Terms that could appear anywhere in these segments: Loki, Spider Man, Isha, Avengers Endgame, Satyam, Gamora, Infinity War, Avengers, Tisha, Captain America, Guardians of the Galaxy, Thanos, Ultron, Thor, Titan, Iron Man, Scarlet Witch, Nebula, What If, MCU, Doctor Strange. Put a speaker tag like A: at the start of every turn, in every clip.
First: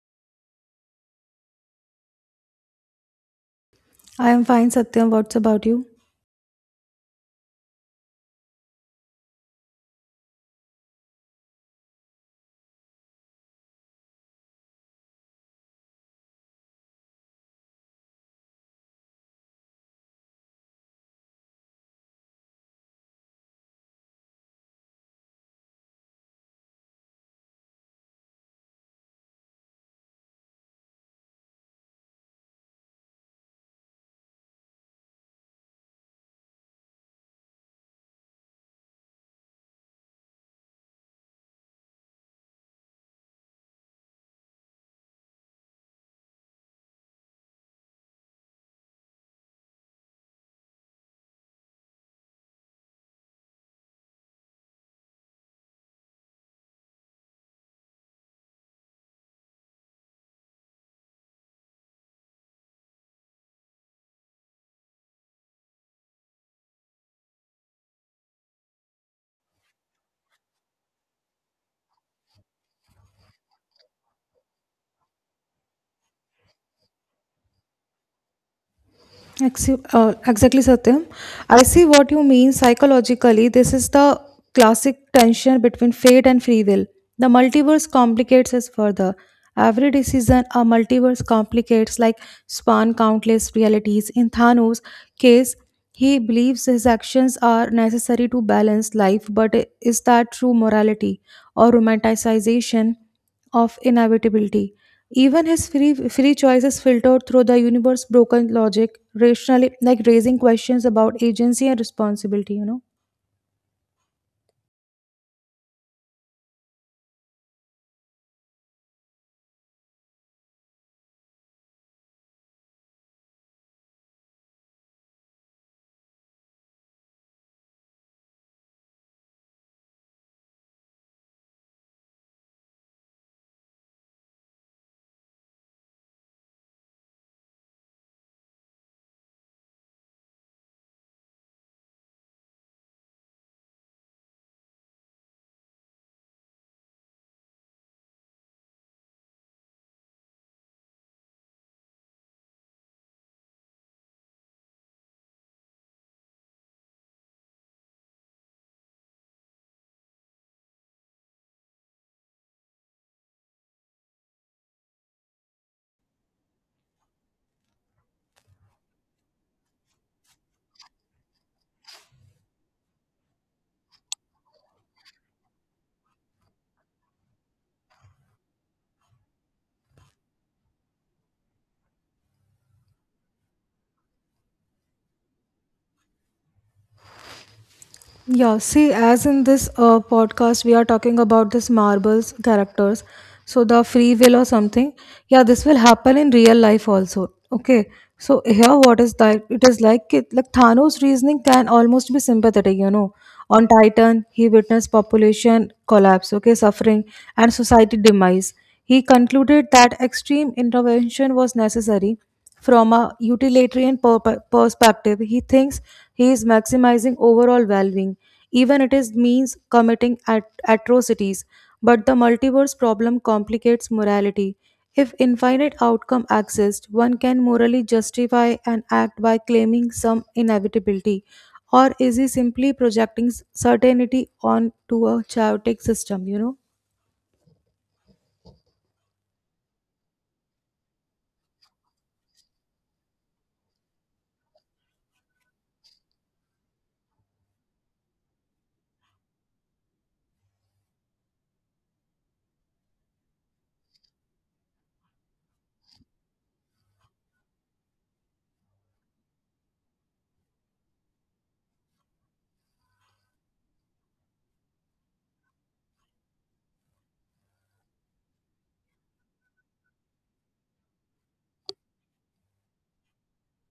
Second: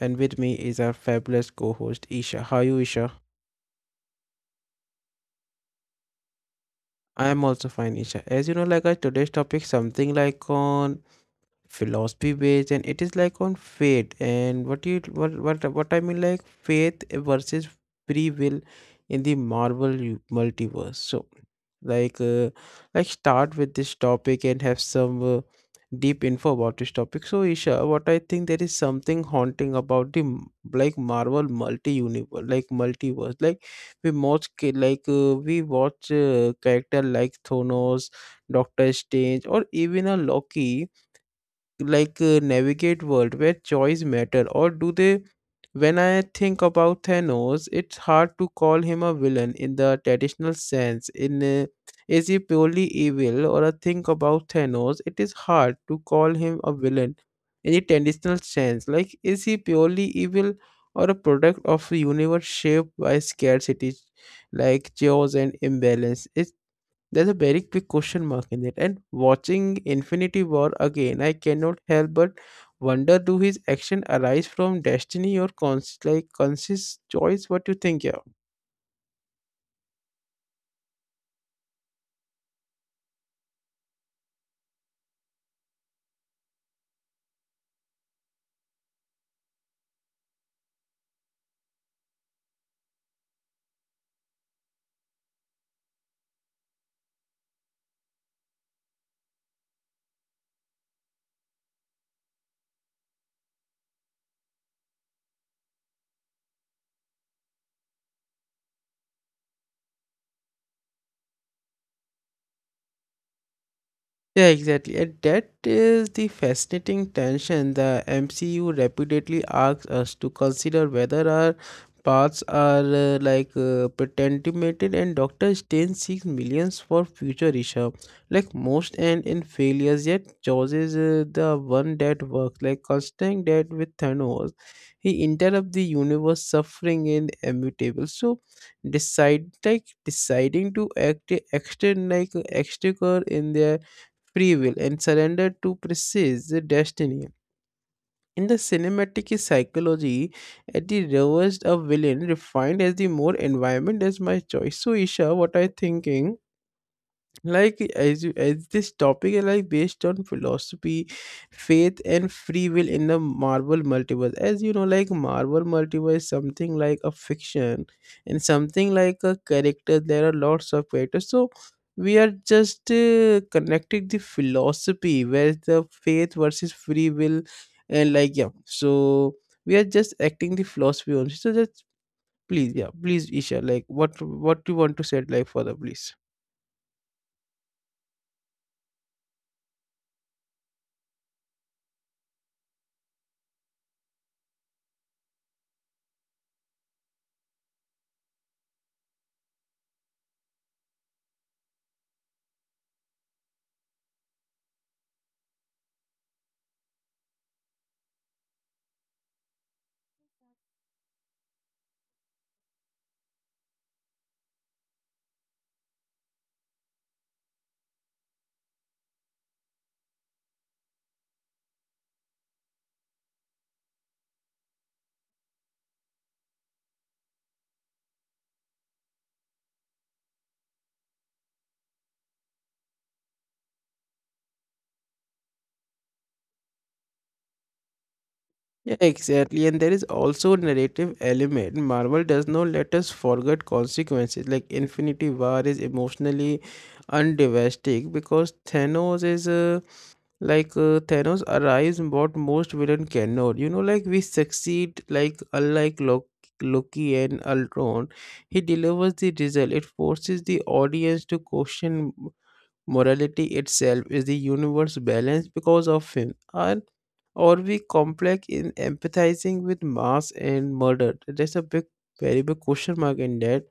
A: and with me is our fabulous co-host Isha. How are you Isha?
B: I am fine, Satyam. What's about you?
A: I am also fine Isha. As you know like our today's topic something like on philosophy based and it is like on faith and what you what I mean like faith versus free will in the marvel multiverse. So like uh, like start with this topic and have some deep info about this topic. So Isha, what I think there is something haunting about the like marvel multi universe, like multiverse. Like we watch ki- like we watch character like Thanos, Doctor Strange or even a Loki, like navigate world where choice matter, or do they? When I think about Thanos, it's hard to call him a villain in the traditional sense in is he purely evil or a think about Thanos? It is hard to call him a villain in the traditional sense, like is he purely evil or a product of a universe shaped by scarcity, like chaos and imbalance? Is there's a very big question mark in it. And watching Infinity War again, I cannot help but wonder, do his action arise from destiny or like conscious choice? What do you think, yeah?
B: Exactly, Satyam. I see what you mean psychologically. This is the classic tension between fate and free will. The multiverse complicates us further. Every decision a multiverse complicates, like span countless realities. In Thanos' case, he believes his actions are necessary to balance life, but is that true morality or romanticization of inevitability? Even his free choices filtered through the universe's broken logic, rationally like raising questions about agency and responsibility, you know.
A: Yeah, exactly. And that is the fascinating tension. The MCU repeatedly asks us to consider whether our paths are pretentimated, and Doctor Strange seeks millions for future Isha. Like most end in failures, yet chooses the one that works. Like constantly that with Thanos, he interrupts the universe suffering in immutable. So decide like deciding to act extend like extricate in their free will and surrender to precise destiny. In the cinematic psychology, at the reversed a villain refined as the more environment as my choice. So Isha, what are you thinking? Like as you as this topic is like based on philosophy, faith and free will in the marvel multiverse. As you know, like marvel multiverse is something like a fiction and something like a character, there are lots of characters. So we are just connecting the philosophy where the faith versus free will, and like yeah, so we are just acting the philosophy only. So just please, yeah, please Isha, like what do you want to say like further, please?
B: Yeah, see, as in this podcast, we are talking about this marbles characters. So the free will or something. Yeah, this will happen in real life also. Okay. So here, what is that? It is like Thanos' reasoning can almost be sympathetic. You know, on Titan, he witnessed population collapse, okay, suffering and society demise. He concluded that extreme intervention was necessary from a utilitarian perspective, he thinks he is maximizing overall well-being, even it is means committing atrocities. But the multiverse problem complicates morality. If infinite outcome exist, one can morally justify an act by claiming some inevitability, or is he simply projecting certainty onto a chaotic system? You know.
A: Yeah, exactly. And there is also a narrative element. Marvel does not let us forget consequences. Like Infinity War is emotionally undevastic because Thanos is Thanos arrives what most villain cannot. You know, like we succeed. Like unlike Loki, Loki and Ultron, he delivers the result. It forces the audience to question morality itself. Is the universe balanced because of him? And are we complex in empathizing with mass and murder? There's a big, very big question mark in that.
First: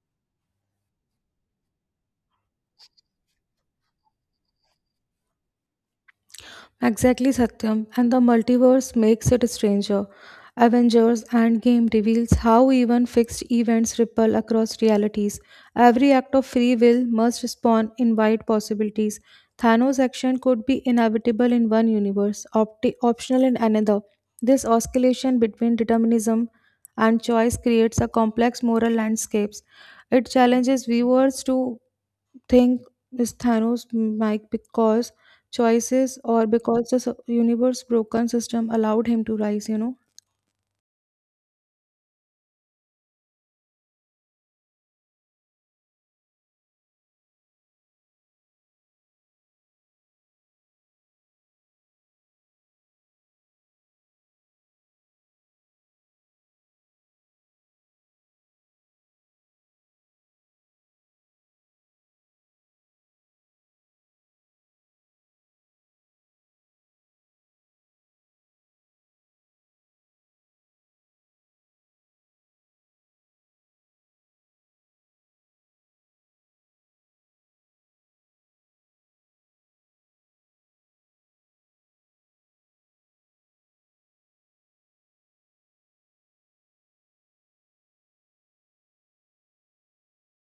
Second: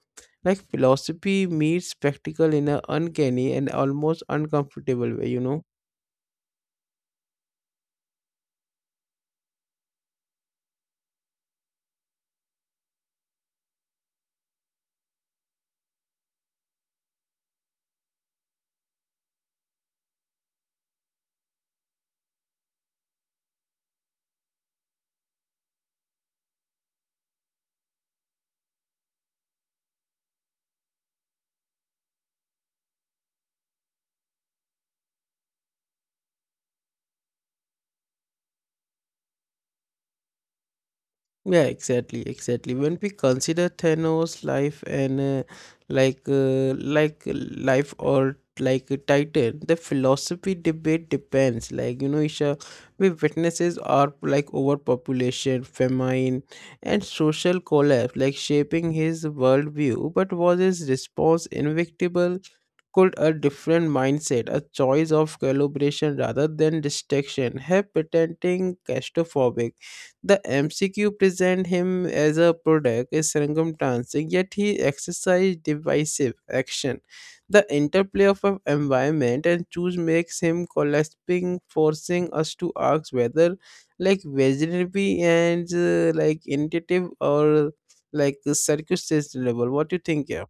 A: Like philosophy meets spectacle in an uncanny and almost uncomfortable way, you know.
B: Exactly, Satyam. And the multiverse makes it stranger. Avengers Endgame reveals how even fixed events ripple across realities. Every act of free will must spawn in wide possibilities. Thanos' action could be inevitable in one universe, optional in another. This oscillation between determinism and choice creates a complex moral landscapes. It challenges viewers to think is Thanos might because choices or because the universe broken system allowed him to rise, you know.
A: Yeah, exactly, exactly. When we consider Thanos' life and like life or like a Titan, the philosophy debate depends. Like you know Isha, we witnesses are like overpopulation, famine, and social collapse, like shaping his worldview. But was his response invictable? Could a different mindset, a choice of calibration rather than distraction, have patenting claustrophobic? The MCQ present him as a product, a circumstance, yet he exercised divisive action. The interplay of a environment and choose makes him collapsing, forcing us to ask whether, like virginity and like intuitive or like circumstance level. What do you think? Yeah.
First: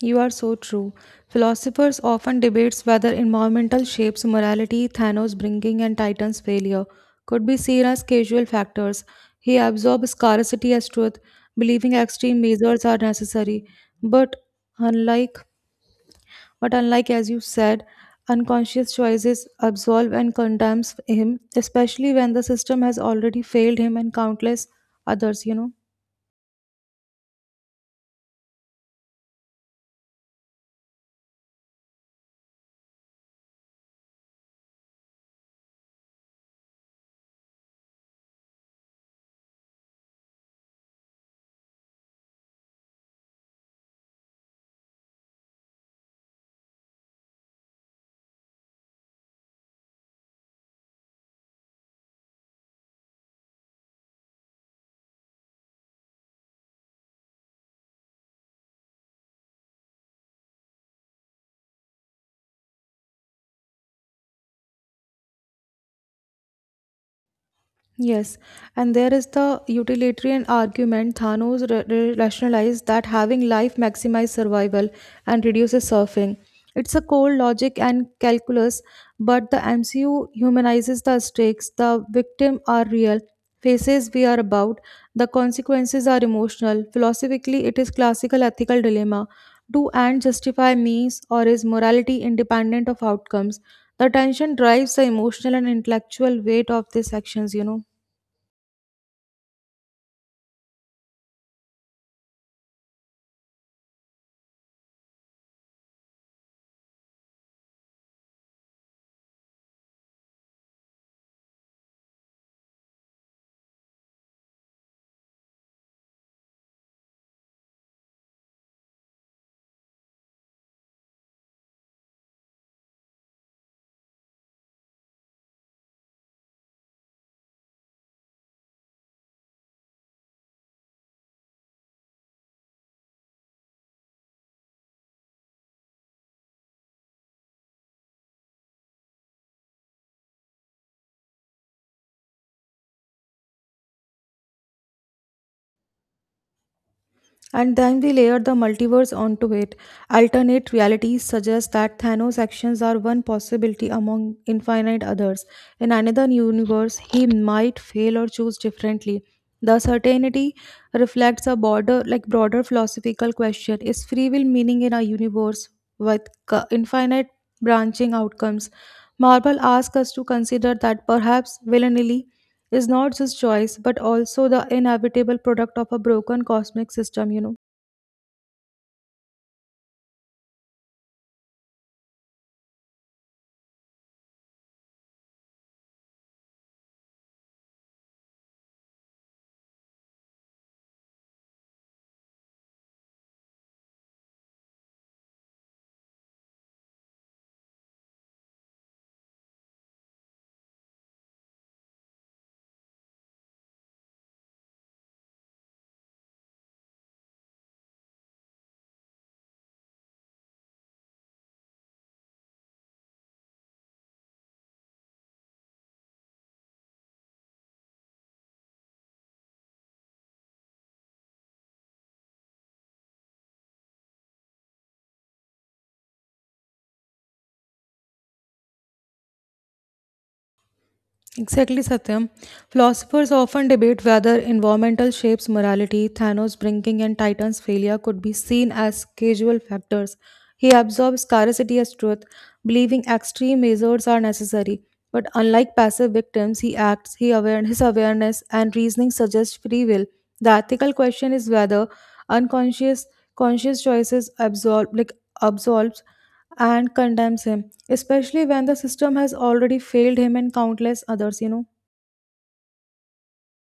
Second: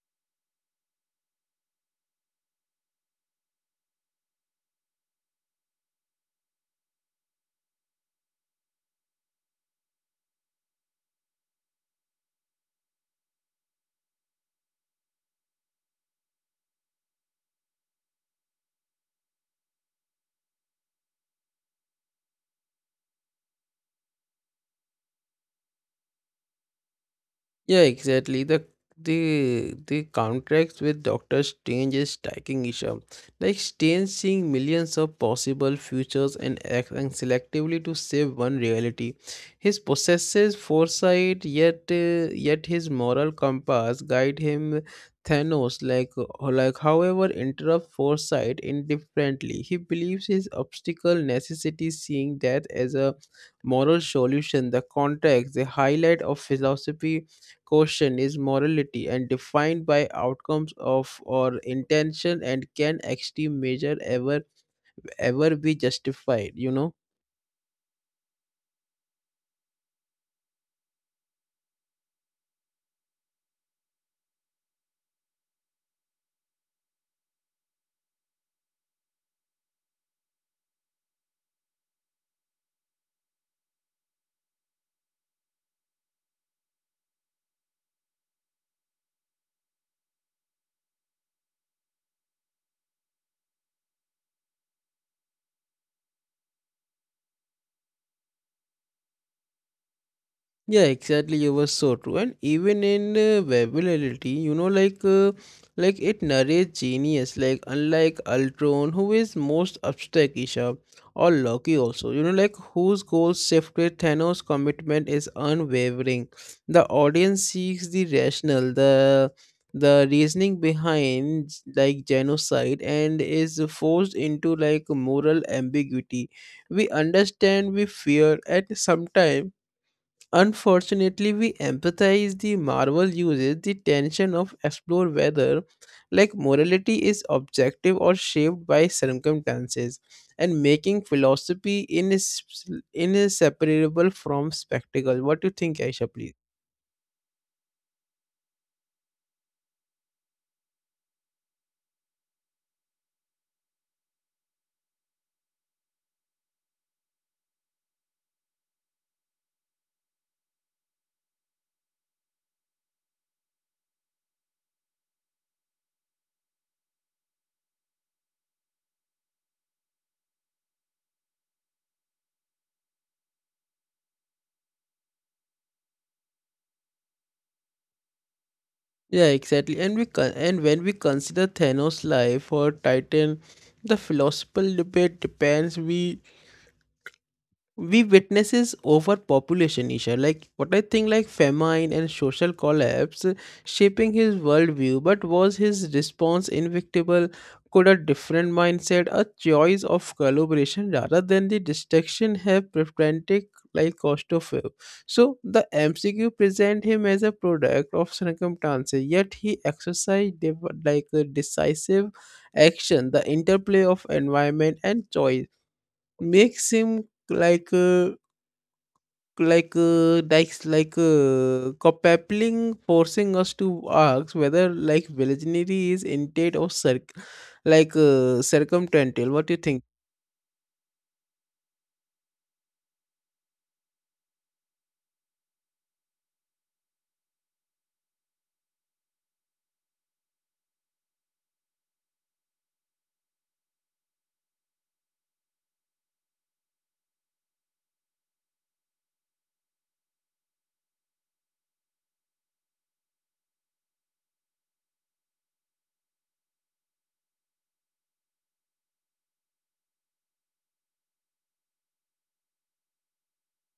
B: You are so true. Philosophers often debates whether environmental shapes morality, Thanos bringing and Titan's failure could be seen as casual factors. He absorbs scarcity as truth, believing extreme measures are necessary. But unlike But unlike, as you said, unconscious choices absolve and condemns him, especially when the system has already failed him and countless others, you know.
A: Yeah, exactly. The contracts with Doctor Strange is striking issue. Like Strange seeing millions of possible futures and acting selectively to save one reality. His possesses foresight, yet his moral compass guide him. Thanos, like however, interrupt foresight indifferently. He believes his obstacle necessity, seeing death as a moral solution. The contracts, the highlight of philosophy question is morality and defined by outcomes of or intention, and can extreme measure ever be justified, you know?
B: Yes, and there is the utilitarian argument. Thanos rationalized that having life maximizes survival and reduces suffering. It's a cold logic and calculus, but the MCU humanizes the stakes. The victims are real, faces we are about, the consequences are emotional. Philosophically, it is classical ethical dilemma. Do ends justify means, or is morality independent of outcomes? The tension drives the emotional and intellectual weight of these actions, you know.
A: Yeah, exactly. You were so true. And even in Babylonity, you know, like it narrates genius, like unlike Ultron, who is most abstract Isha, or Loki also, you know, like whose goals shift, with Thanos' commitment is unwavering. The audience seeks the rational, the reasoning behind like genocide, and is forced into like moral ambiguity. We understand, we fear, and sometimes unfortunately, we empathize. The Marvel uses the tension of explore whether like morality is objective or shaped by circumstances, and making philosophy inseparable from spectacle. What do you think, Aisha, please?
B: And then we layer the multiverse onto it. Alternate realities suggest that Thanos' actions are one possibility among infinite others. In another universe, he might fail or choose differently. The certainty reflects a broader philosophical question: Is free will meaning in a universe with infinite branching outcomes? Marvel asks us to consider that perhaps willy-nilly is not just choice, but also the inevitable product of a broken cosmic system. You know.
A: Yeah, exactly. And we and when we consider Thanos' life or Titan, the philosophical debate depends. We witnesses overpopulation Isha, like what I think, like famine and social collapse shaping his worldview, but was his response invictable? Could a different mindset, a choice of collaboration rather than the destruction, have prevented like cost of it? So the MCQ present him as a product of circumstances, yet he exercised like a decisive action. The interplay of environment and choice makes him like uh, coupling, forcing us to ask whether like virginity is intent or circumstantial. What do you think?
B: Exactly, Satyam. Philosophers often debate whether environmental shapes morality, Thanos' bringing and Titan's failure could be seen as causal factors. He absorbs scarcity as truth, believing extreme measures are necessary. But unlike passive victims, he acts, he aware, his awareness and reasoning suggest free will. The ethical question is whether unconscious conscious choices absorb like absolves and condemns him, especially when the system has already failed him and countless others, you know.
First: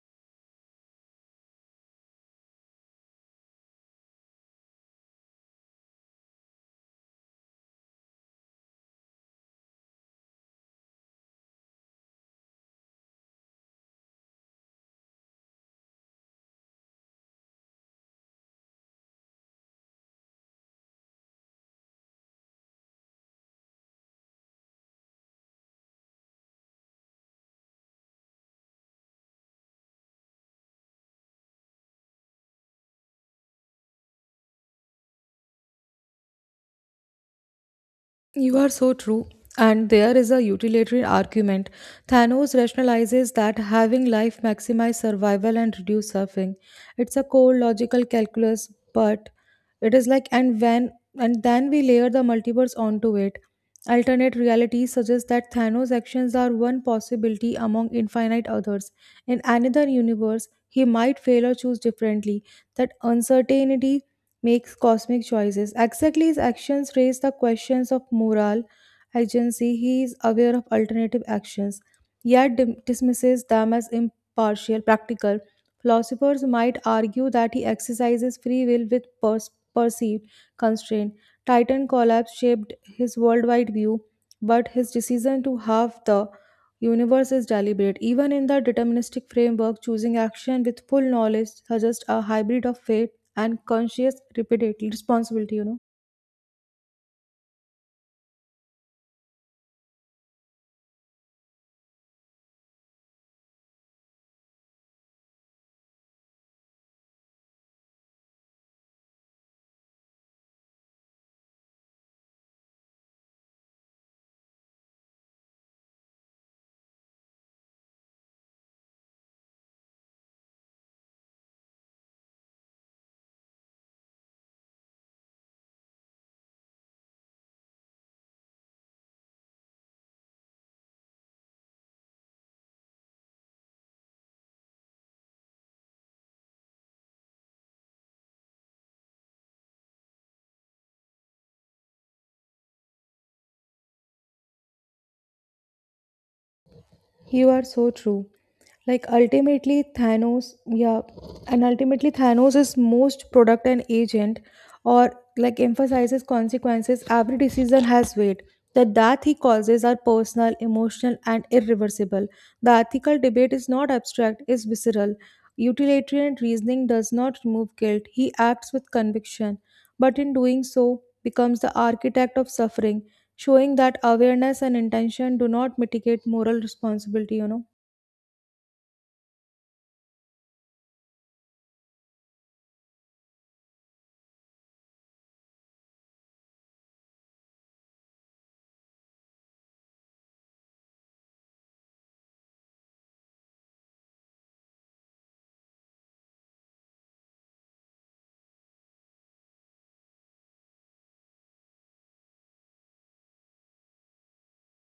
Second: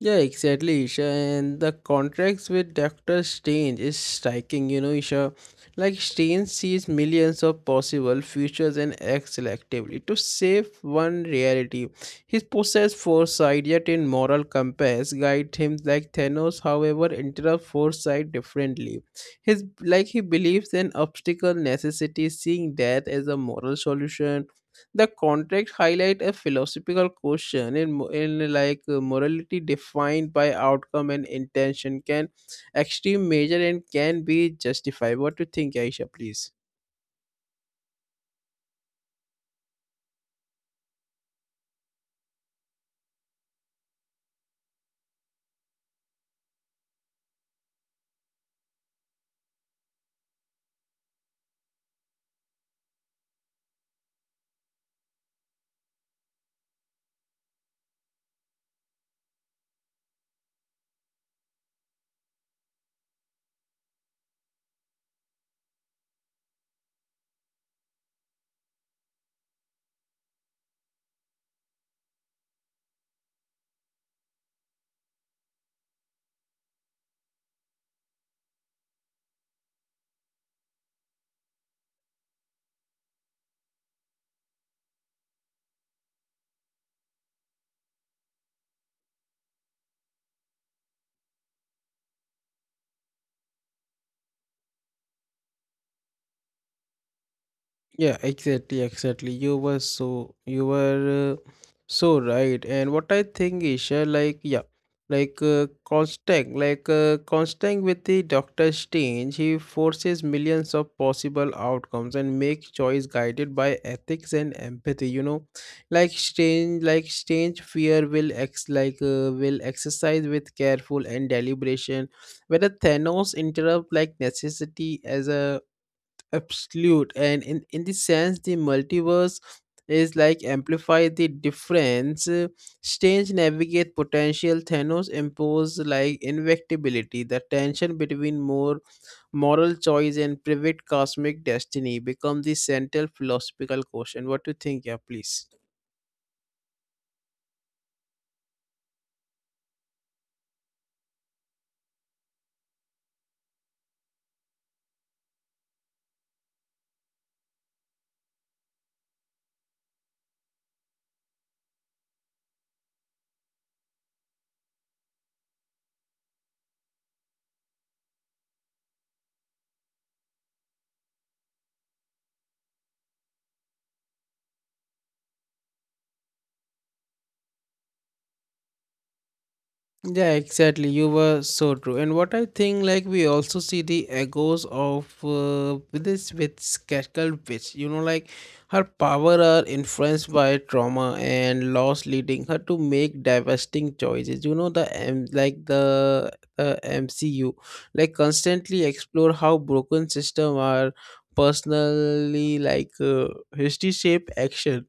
A: Yeah, exactly, Isha. And the contracts with Dr. Strange is striking, you know, Isha. Like Strange sees millions of possible futures and acts selectively to save one reality. His possessed foresight, yet in moral compass, guide him. Like Thanos, however, interrupt foresight differently. His like he believes in obstacle necessity, seeing death as a moral solution. The contract highlight a philosophical question in, in like morality defined by outcome and intention. Can extreme measure and can be justified? What do you think, Aisha, please?
B: You are so true. And there is a utilitarian argument. Thanos rationalizes that having life maximize survival and reduce suffering. It's a core logical calculus, but it is like and when and then we layer the multiverse onto it. Alternate realities suggest that Thanos' actions are one possibility among infinite others. In another universe, he might fail or choose differently. That uncertainty makes cosmic choices. Exactly, his actions raise the questions of moral agency. He is aware of alternative actions, yet dismisses them as impartial, practical. Philosophers might argue that he exercises free will with perceived constraint. Titan collapse shaped his worldwide view, but his decision to halve the universe is deliberate. Even in the deterministic framework, choosing action with full knowledge suggests a hybrid of fate and conscious repeatedly responsibility, you know.
A: Yeah, exactly, exactly. You were so right. And what I think is like yeah, Constant, Constant with the Doctor Strange, he forces millions of possible outcomes and make choice guided by ethics and empathy. You know, like Strange fear will ex like will exercise with careful and deliberation, whether Thanos interrupt like necessity as a absolute. And in this sense the multiverse is like amplify the difference. Strange navigate potential, Thanos impose like invectibility. The tension between more moral choice and private cosmic destiny become the central philosophical question. What do you think, yeah, please?
B: You are so true, like ultimately Thanos, yeah, and ultimately Thanos is most product and agent or like emphasizes consequences. Every decision has weight. The death he causes are personal, emotional, and irreversible. The ethical debate is not abstract, is visceral. Utilitarian reasoning does not remove guilt. He acts with conviction, but in doing so becomes the architect of suffering, showing that awareness and intention do not mitigate moral responsibility, you know.
A: Yeah, exactly. You were so true. And what I think, like we also see the echoes of with this with Skekal witch. You know, like her power are influenced by trauma and loss, leading her to make devastating choices. You know, the MCU, like constantly explore how broken system are personally history shape action.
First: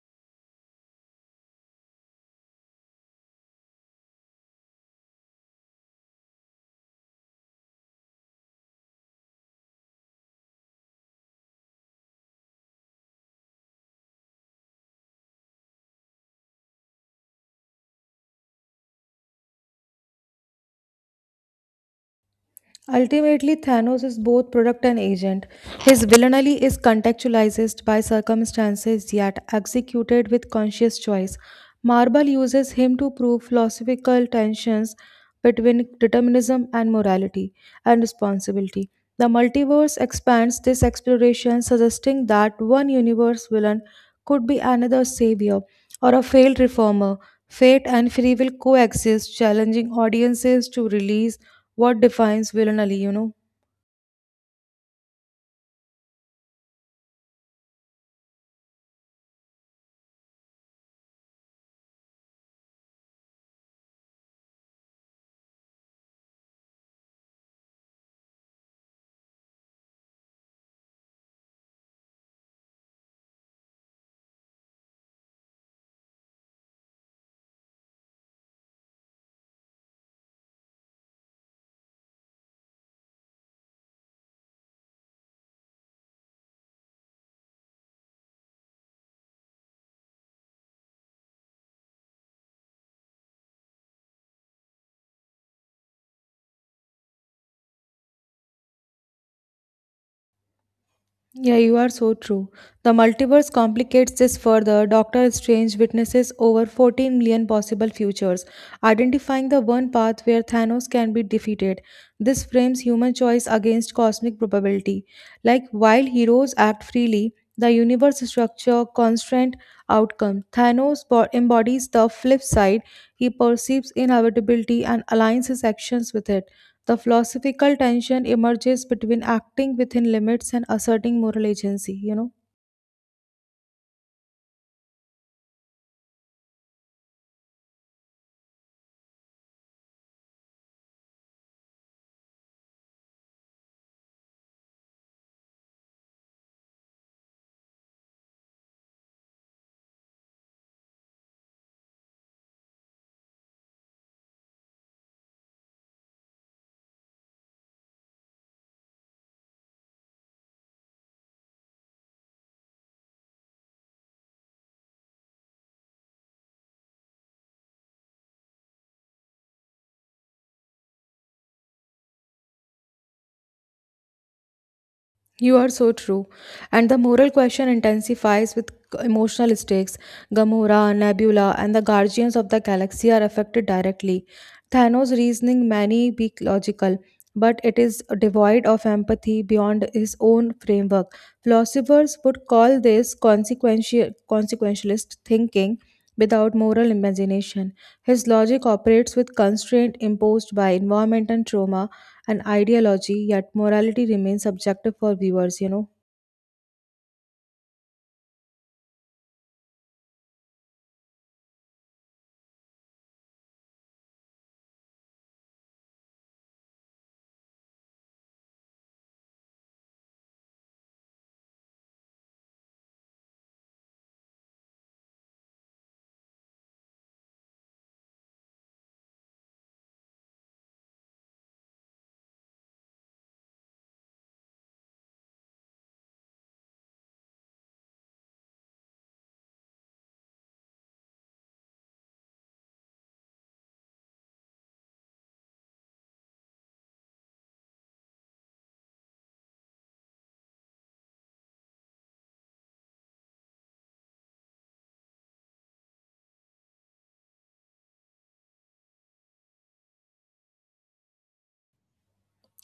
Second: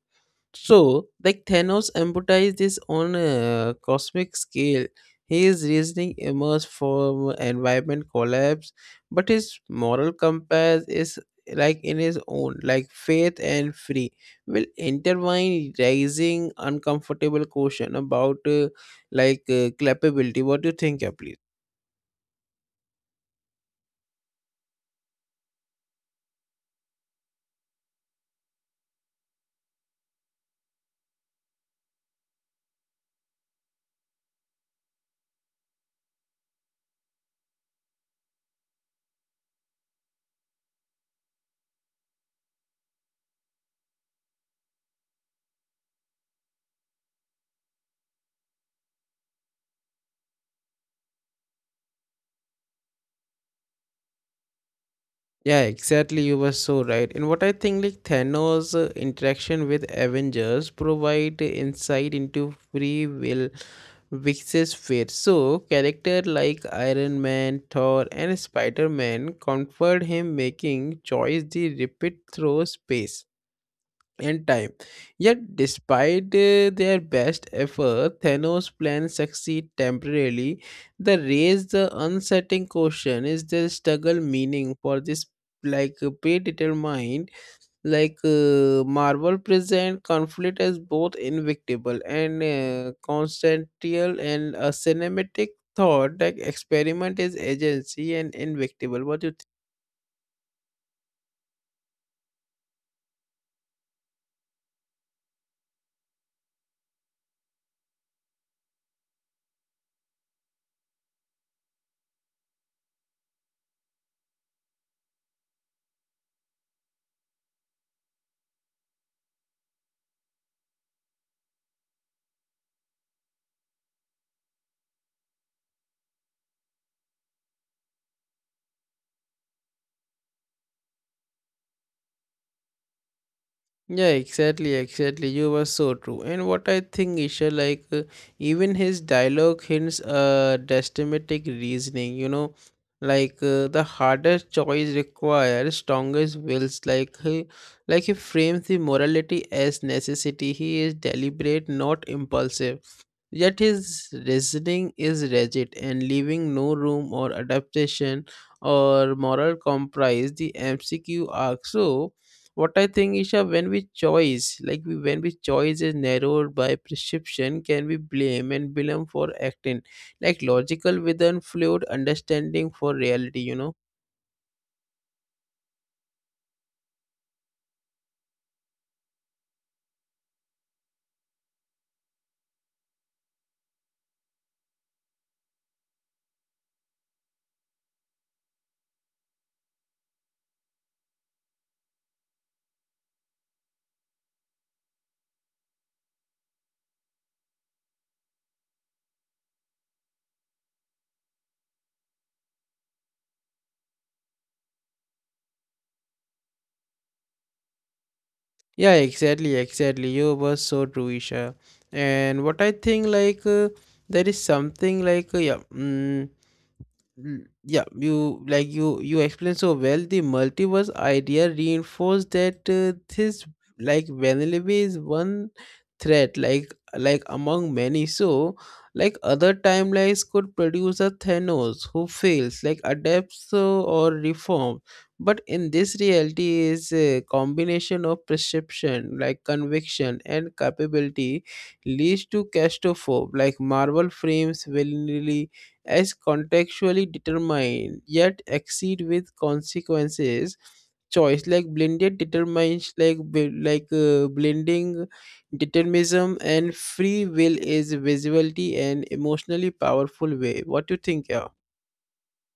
A: So, like Thanos empathized this on a cosmic scale. His reasoning emerged from environment collapse, but his moral compass is like in his own, like faith and free will intertwine, raising uncomfortable question about culpability. What do you think, Apple?
B: Ultimately, Thanos is both product and agent. His villainy is contextualized by circumstances yet executed with conscious choice. Marvel uses him to prove philosophical tensions between determinism and morality and responsibility. The multiverse expands this exploration, suggesting that one universe villain could be another savior or a failed reformer. Fate and free will coexist, challenging audiences to release what defines villainy, you know.
A: Yeah, exactly. You were so right. And what I think, like Thanos' interaction with Avengers provide insight into free will versus fate. So, character like Iron Man, Thor, and Spider Man comfort him, making choice the repeat through space and time. Yet, despite their best effort, Thanos' plans succeed temporarily. The raise the unsettling question: is the struggle meaning for this? Like predetermined, marvel present conflict as both invictable and constantial, and a cinematic thought that experiment is agency and invictable. What do you?
B: Yeah, you are so true. The multiverse complicates this further. Doctor Strange witnesses over 14 million possible futures, identifying the one path where Thanos can be defeated. This frames human choice against cosmic probability. Like while heroes act freely, the universe structure constraint outcome. Thanos embodies the flip side. He perceives inevitability and aligns his actions with it. The philosophical tension emerges between acting within limits and asserting moral agency, you know.
A: Yeah, exactly, exactly. You were so true. And what I think, Isha, even his dialogue hints destematic reasoning, you know, the hardest choice requires strongest wills. Like he frames the morality as necessity. He is deliberate, not impulsive. Yet his reasoning is rigid and leaving no room or adaptation or moral compromise. The MCQ asks, so, what I think is that when we choice, when we choice is narrowed by prescription, can we blame and blame for acting like logical with an fluid understanding for reality? You know.
B: You are so true. And the moral question intensifies with emotional stakes. Gamora, Nebula, and the Guardians of the Galaxy are affected directly. Thanos' reasoning may be logical, but it is devoid of empathy beyond his own framework. Philosophers would call this consequentialist thinking without moral imagination. His logic operates with constraint imposed by environment and trauma and ideology, yet morality remains subjective for viewers, you know.
A: Yeah, exactly, exactly. You were so true, Isha. And what I think, there is something like yeah, you like you explained so well. The multiverse idea reinforced that this like vanilla is one threat, like among many. So like other timelines could produce a Thanos who fails like adapts so, or reforms, but in this reality is a combination of perception, like conviction and capability leads to catastrophe. Like marvel frames willingly as contextually determined yet exceed with consequences. Choice like blended determination, blending determinism and free will is visibility and emotionally powerful way. What do you think, yeah?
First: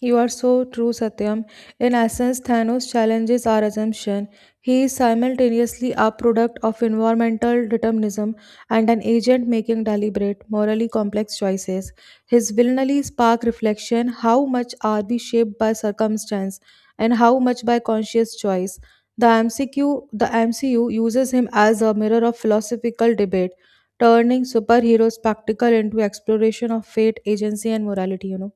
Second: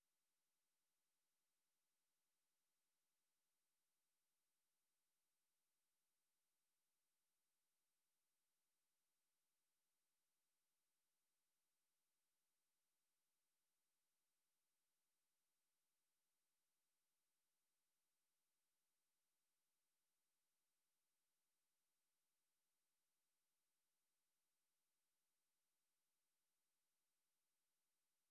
B: You are so true, Satyam. In essence, Thanos challenges our assumption. He is simultaneously a product of environmental determinism and an agent making deliberate, morally complex choices. His villainy spark reflection how much are we shaped by circumstance and how much by conscious choice. The MCU uses him as a mirror of philosophical debate, turning superhero spectacle into exploration of fate, agency, and morality, you know.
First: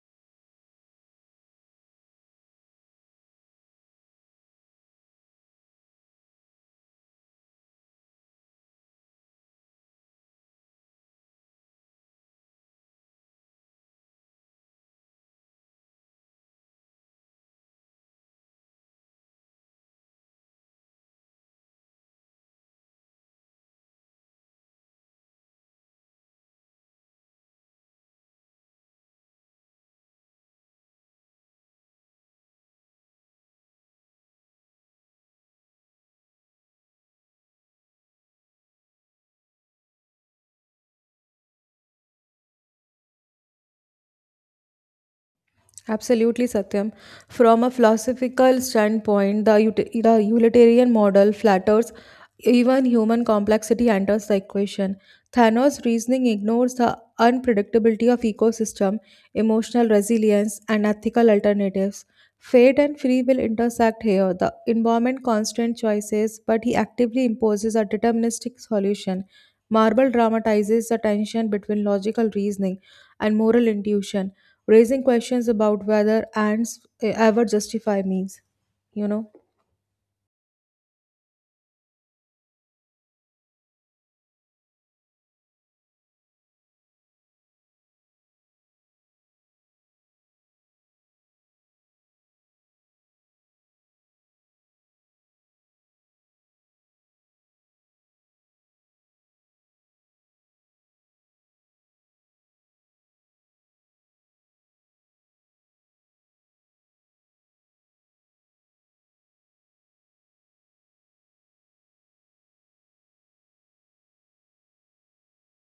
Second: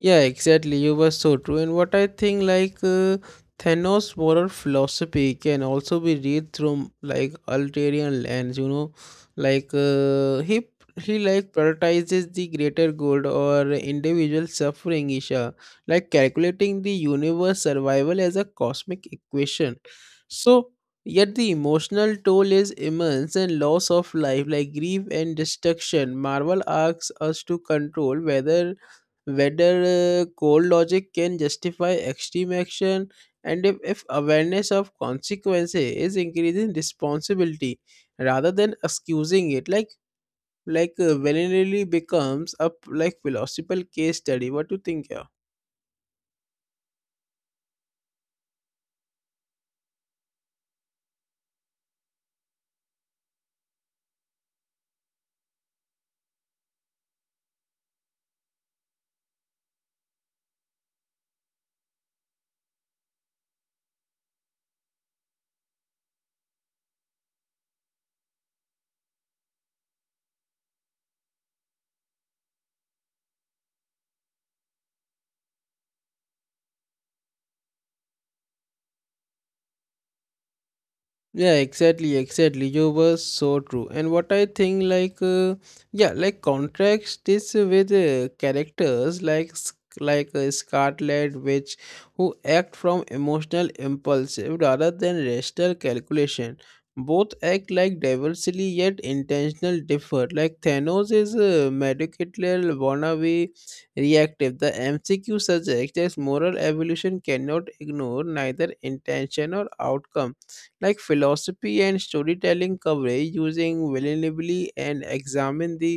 A: Yeah, exactly. You were so true. And what I think, Thanos' moral philosophy can also be read through like ulterior lens. You know, like he like prioritizes the greater good or individual suffering, Isha, like calculating the universe survival as a cosmic equation. So, yet the emotional toll is immense and loss of life, like grief and destruction. Marvel asks us to control whether cold logic can justify extreme action, and if awareness of consequences is increasing responsibility rather than excusing it, like willingly becomes like philosophical case study. What do you think here?
B: Absolutely, Satyam. From a philosophical standpoint, the utilitarian model flatters even human complexity enters the equation. Thanos' reasoning ignores the unpredictability of ecosystem, emotional resilience, and ethical alternatives. Fate and free will intersect here. The environment constrains choices, but he actively imposes a deterministic solution. Marble dramatizes the tension between logical reasoning and moral intuition, raising questions about whether ends ever justify means, you know.
A: Yeah, exactly, exactly. You were so true, and what I think, like yeah, like contrast this with characters like Scarlet Witch, who act from emotional impulsive rather than rational calculation. Both act like diversely yet intentional differ. Like Thanos is medicated wannabe reactive. The MCQ suggests that moral evolution cannot ignore neither intention or outcome, like philosophy and storytelling coverage using vulnerability and examine the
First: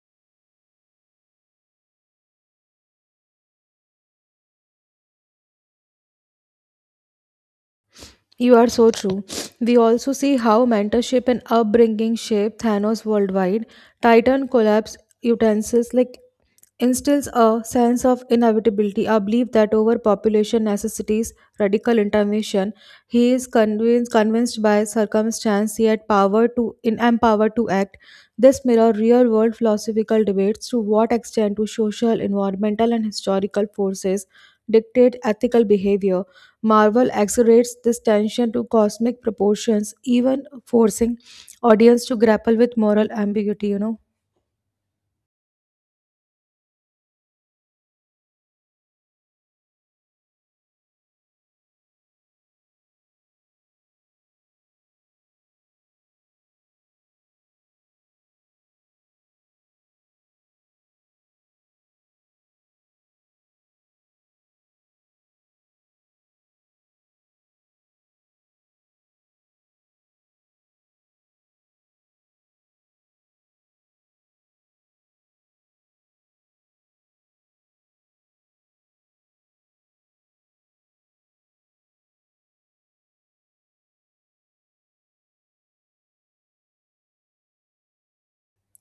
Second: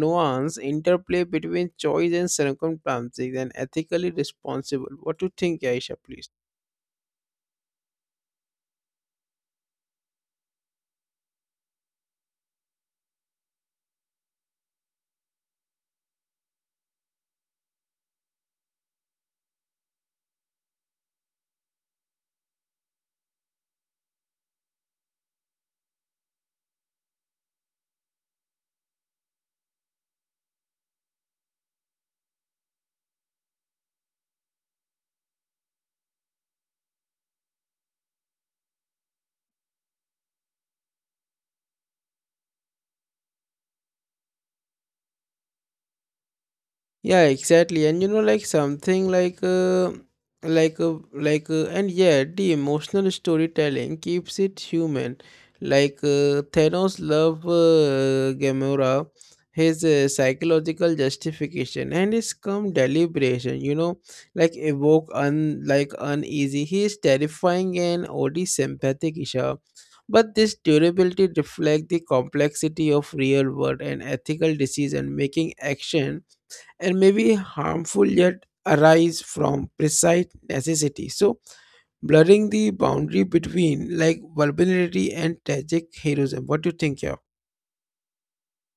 A: nuance interplay between choice and circumstances and ethically responsible. What do you think, Aisha, please?
B: You are so true. We also see how mentorship and upbringing shape Thanos worldwide. Titan collapse utensils like instills a sense of inevitability, a belief that overpopulation necessitates radical intervention. He is convinced by circumstance yet power to in empowered to act. This mirror real world philosophical debates to what extent do social, environmental, and historical forces dictate ethical behavior. Marvel exaggerates this tension to cosmic proportions, even forcing audience to grapple with moral ambiguity, you know.
A: Yeah, exactly. And you know, like something like and yeah, the emotional storytelling keeps it human. Like Thanos love Gamora, his psychological justification and his calm deliberation. You know, like evoke un like uneasy. He is terrifying and oddly sympathetic, Isha. But this durability reflects the complexity of real world and ethical decision making action, and maybe harmful yet arise from precise necessity. So blurring the boundary between like vulnerability and tragic heroism. What do you think here?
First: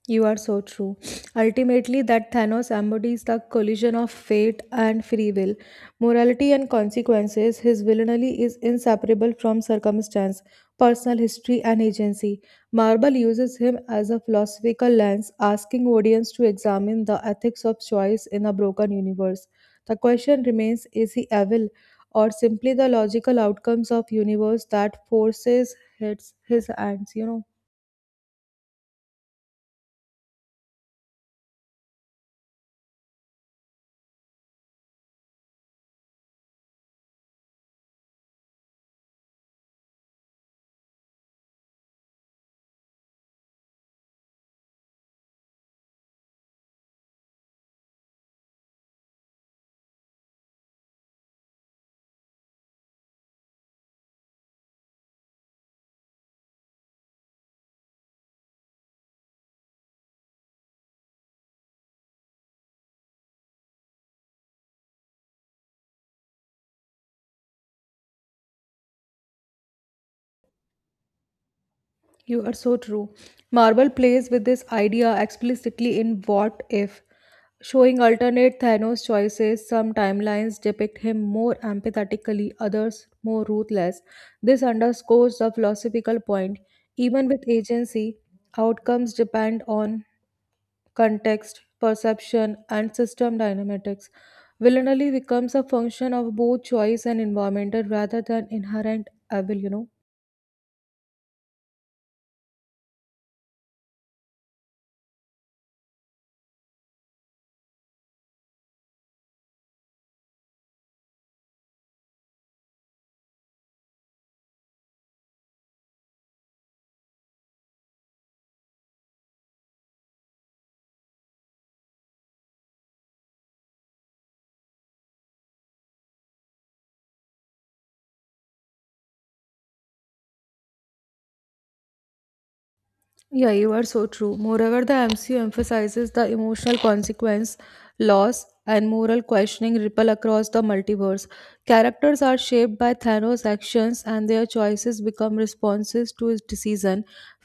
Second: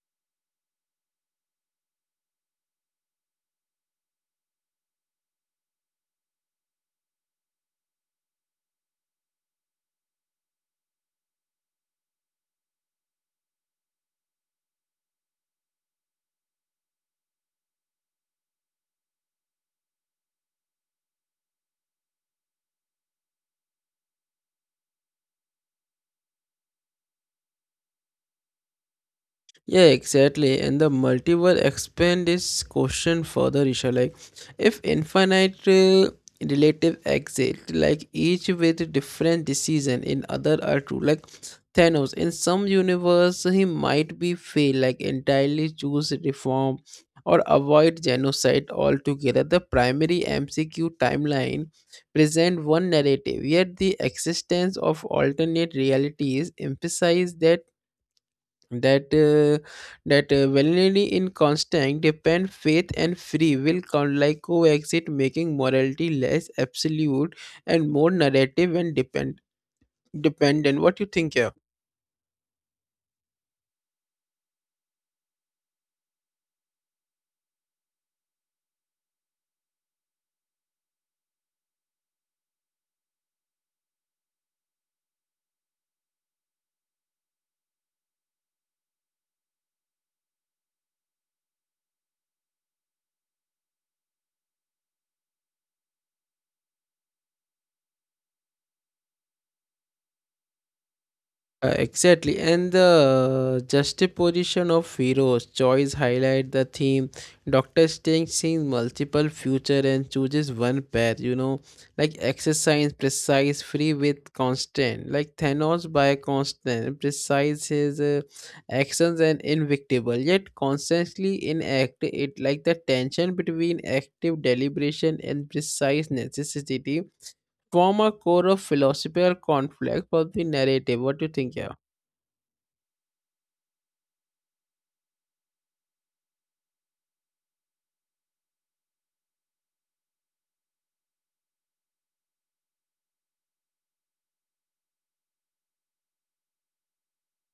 B: You are so true. Ultimately, that Thanos embodies the collision of fate and free will. Morality and consequences, his villainy is inseparable from circumstance, personal history, and agency. Marvel uses him as a philosophical lens, asking audience to examine the ethics of choice in a broken universe. The question remains: is he evil, or simply the logical outcomes of universe that forces hits his hands, you know?
A: Yeah, exactly. And the multiple expand this question further, Isha. Like, if infinite relative exist, like each with different decision in other are true. Like Thanos, in some universe, he might be fail, like entirely choose reform or avoid genocide altogether. The primary MCQ timeline present one narrative, yet the existence of alternate realities emphasize that uh, that validity in constant depend faith and free will count like coexist, making morality less absolute and more narrative and dependent. What you think here?
B: You are so true. Marvel plays with this idea explicitly in What If, showing alternate Thanos choices. Some timelines depict him more empathetically, others more ruthless. This underscores the philosophical point. Even with agency, outcomes depend on context, perception, and system dynamics. Villainy becomes a function of both choice and environmental rather than inherent evil, you know.
A: Exactly, and the juxtaposition of heroes' choice highlight the theme. Doctor Strange sees multiple future and chooses one path. You know, like exercise, precise, free with constant. Like Thanos by constant, precise his actions and invictible. Yet constantly inactive. It like the tension between active deliberation and precise necessity form a core of philosophical conflict for the narrative. What do you think, yeah?
B: Yeah, you are so true. Moreover, the MCU emphasizes the emotional consequence, loss, and moral questioning ripple across the multiverse. Characters are shaped by Thanos' actions, and their choices become responses to his decision.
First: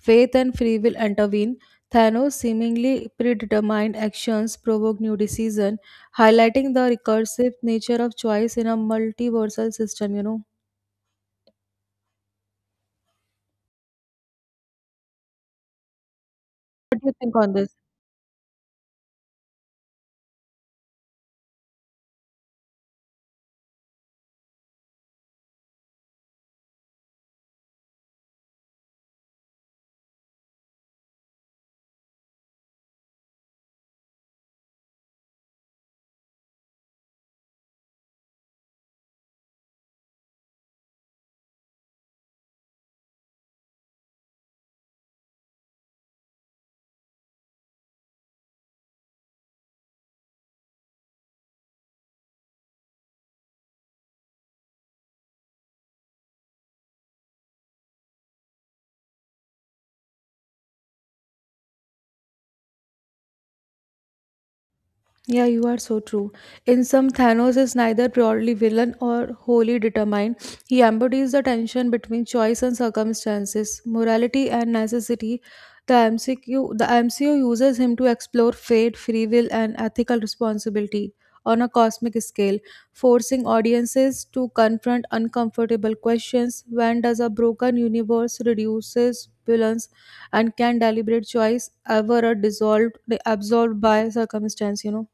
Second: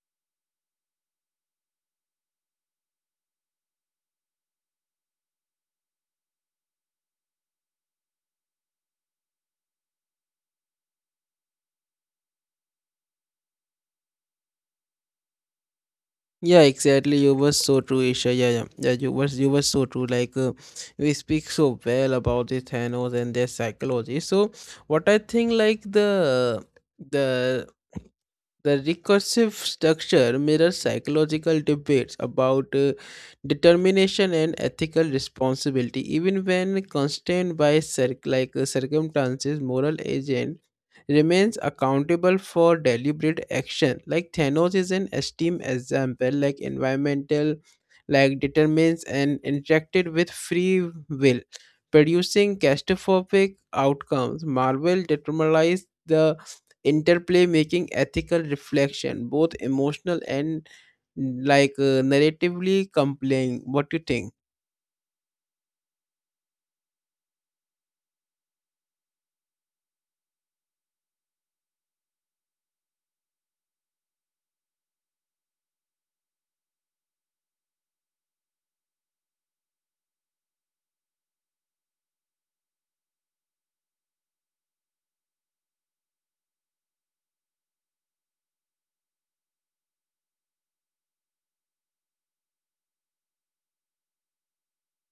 B: Faith and free will intervene. Thanos' seemingly predetermined actions provoke new decision, highlighting the recursive nature of choice in a multiversal system. You know,
A: Yeah,
B: what do you
A: exactly.
B: think
A: You were
B: on this?
A: so true, Isha. Yeah, yeah, yeah. You were so true. Like we speak so well about the Thanos and their psychology. So what I think, like the the recursive structure mirrors psychological debates about determination and ethical responsibility, even when constrained by circumstances. Moral agent remains accountable for deliberate action. Like Thanos is an esteemed example. Like environmental, like determines and interacted with free will, producing catastrophic outcomes. Marvel determines the interplay, making ethical reflection both emotional and narratively compelling. What do you think?
B: Yeah, you are so true. In some, Thanos is neither purely villain or wholly determined. He embodies the tension between choice and circumstances, morality and necessity. The MCU uses him to explore fate, free will, and ethical responsibility on a cosmic scale, forcing audiences to confront uncomfortable questions. When does a broken universe reduces villains, and can deliberate choice ever absolved by circumstance? You know.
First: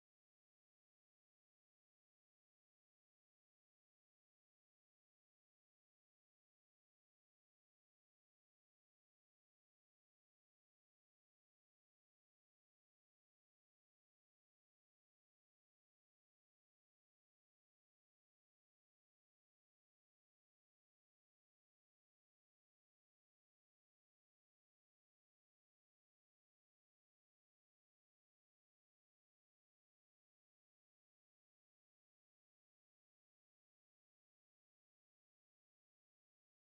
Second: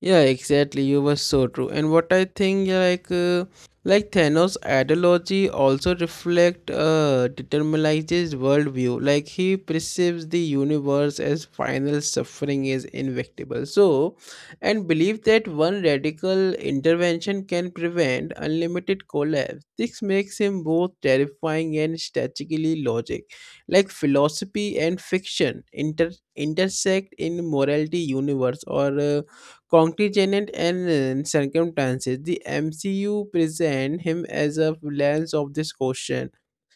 A: Yeah, exactly. You were so true. And what I think, yeah, like Thanos' ideology also reflect determinizes worldview. Like he perceives the universe as final suffering is inevitable. So, and believe that one radical intervention can prevent unlimited collapse. This makes him both terrifying and strategically logic. Like philosophy and fiction intersect in morality universe or. Contingent and circumstances, the MCU present him as a lens of this question.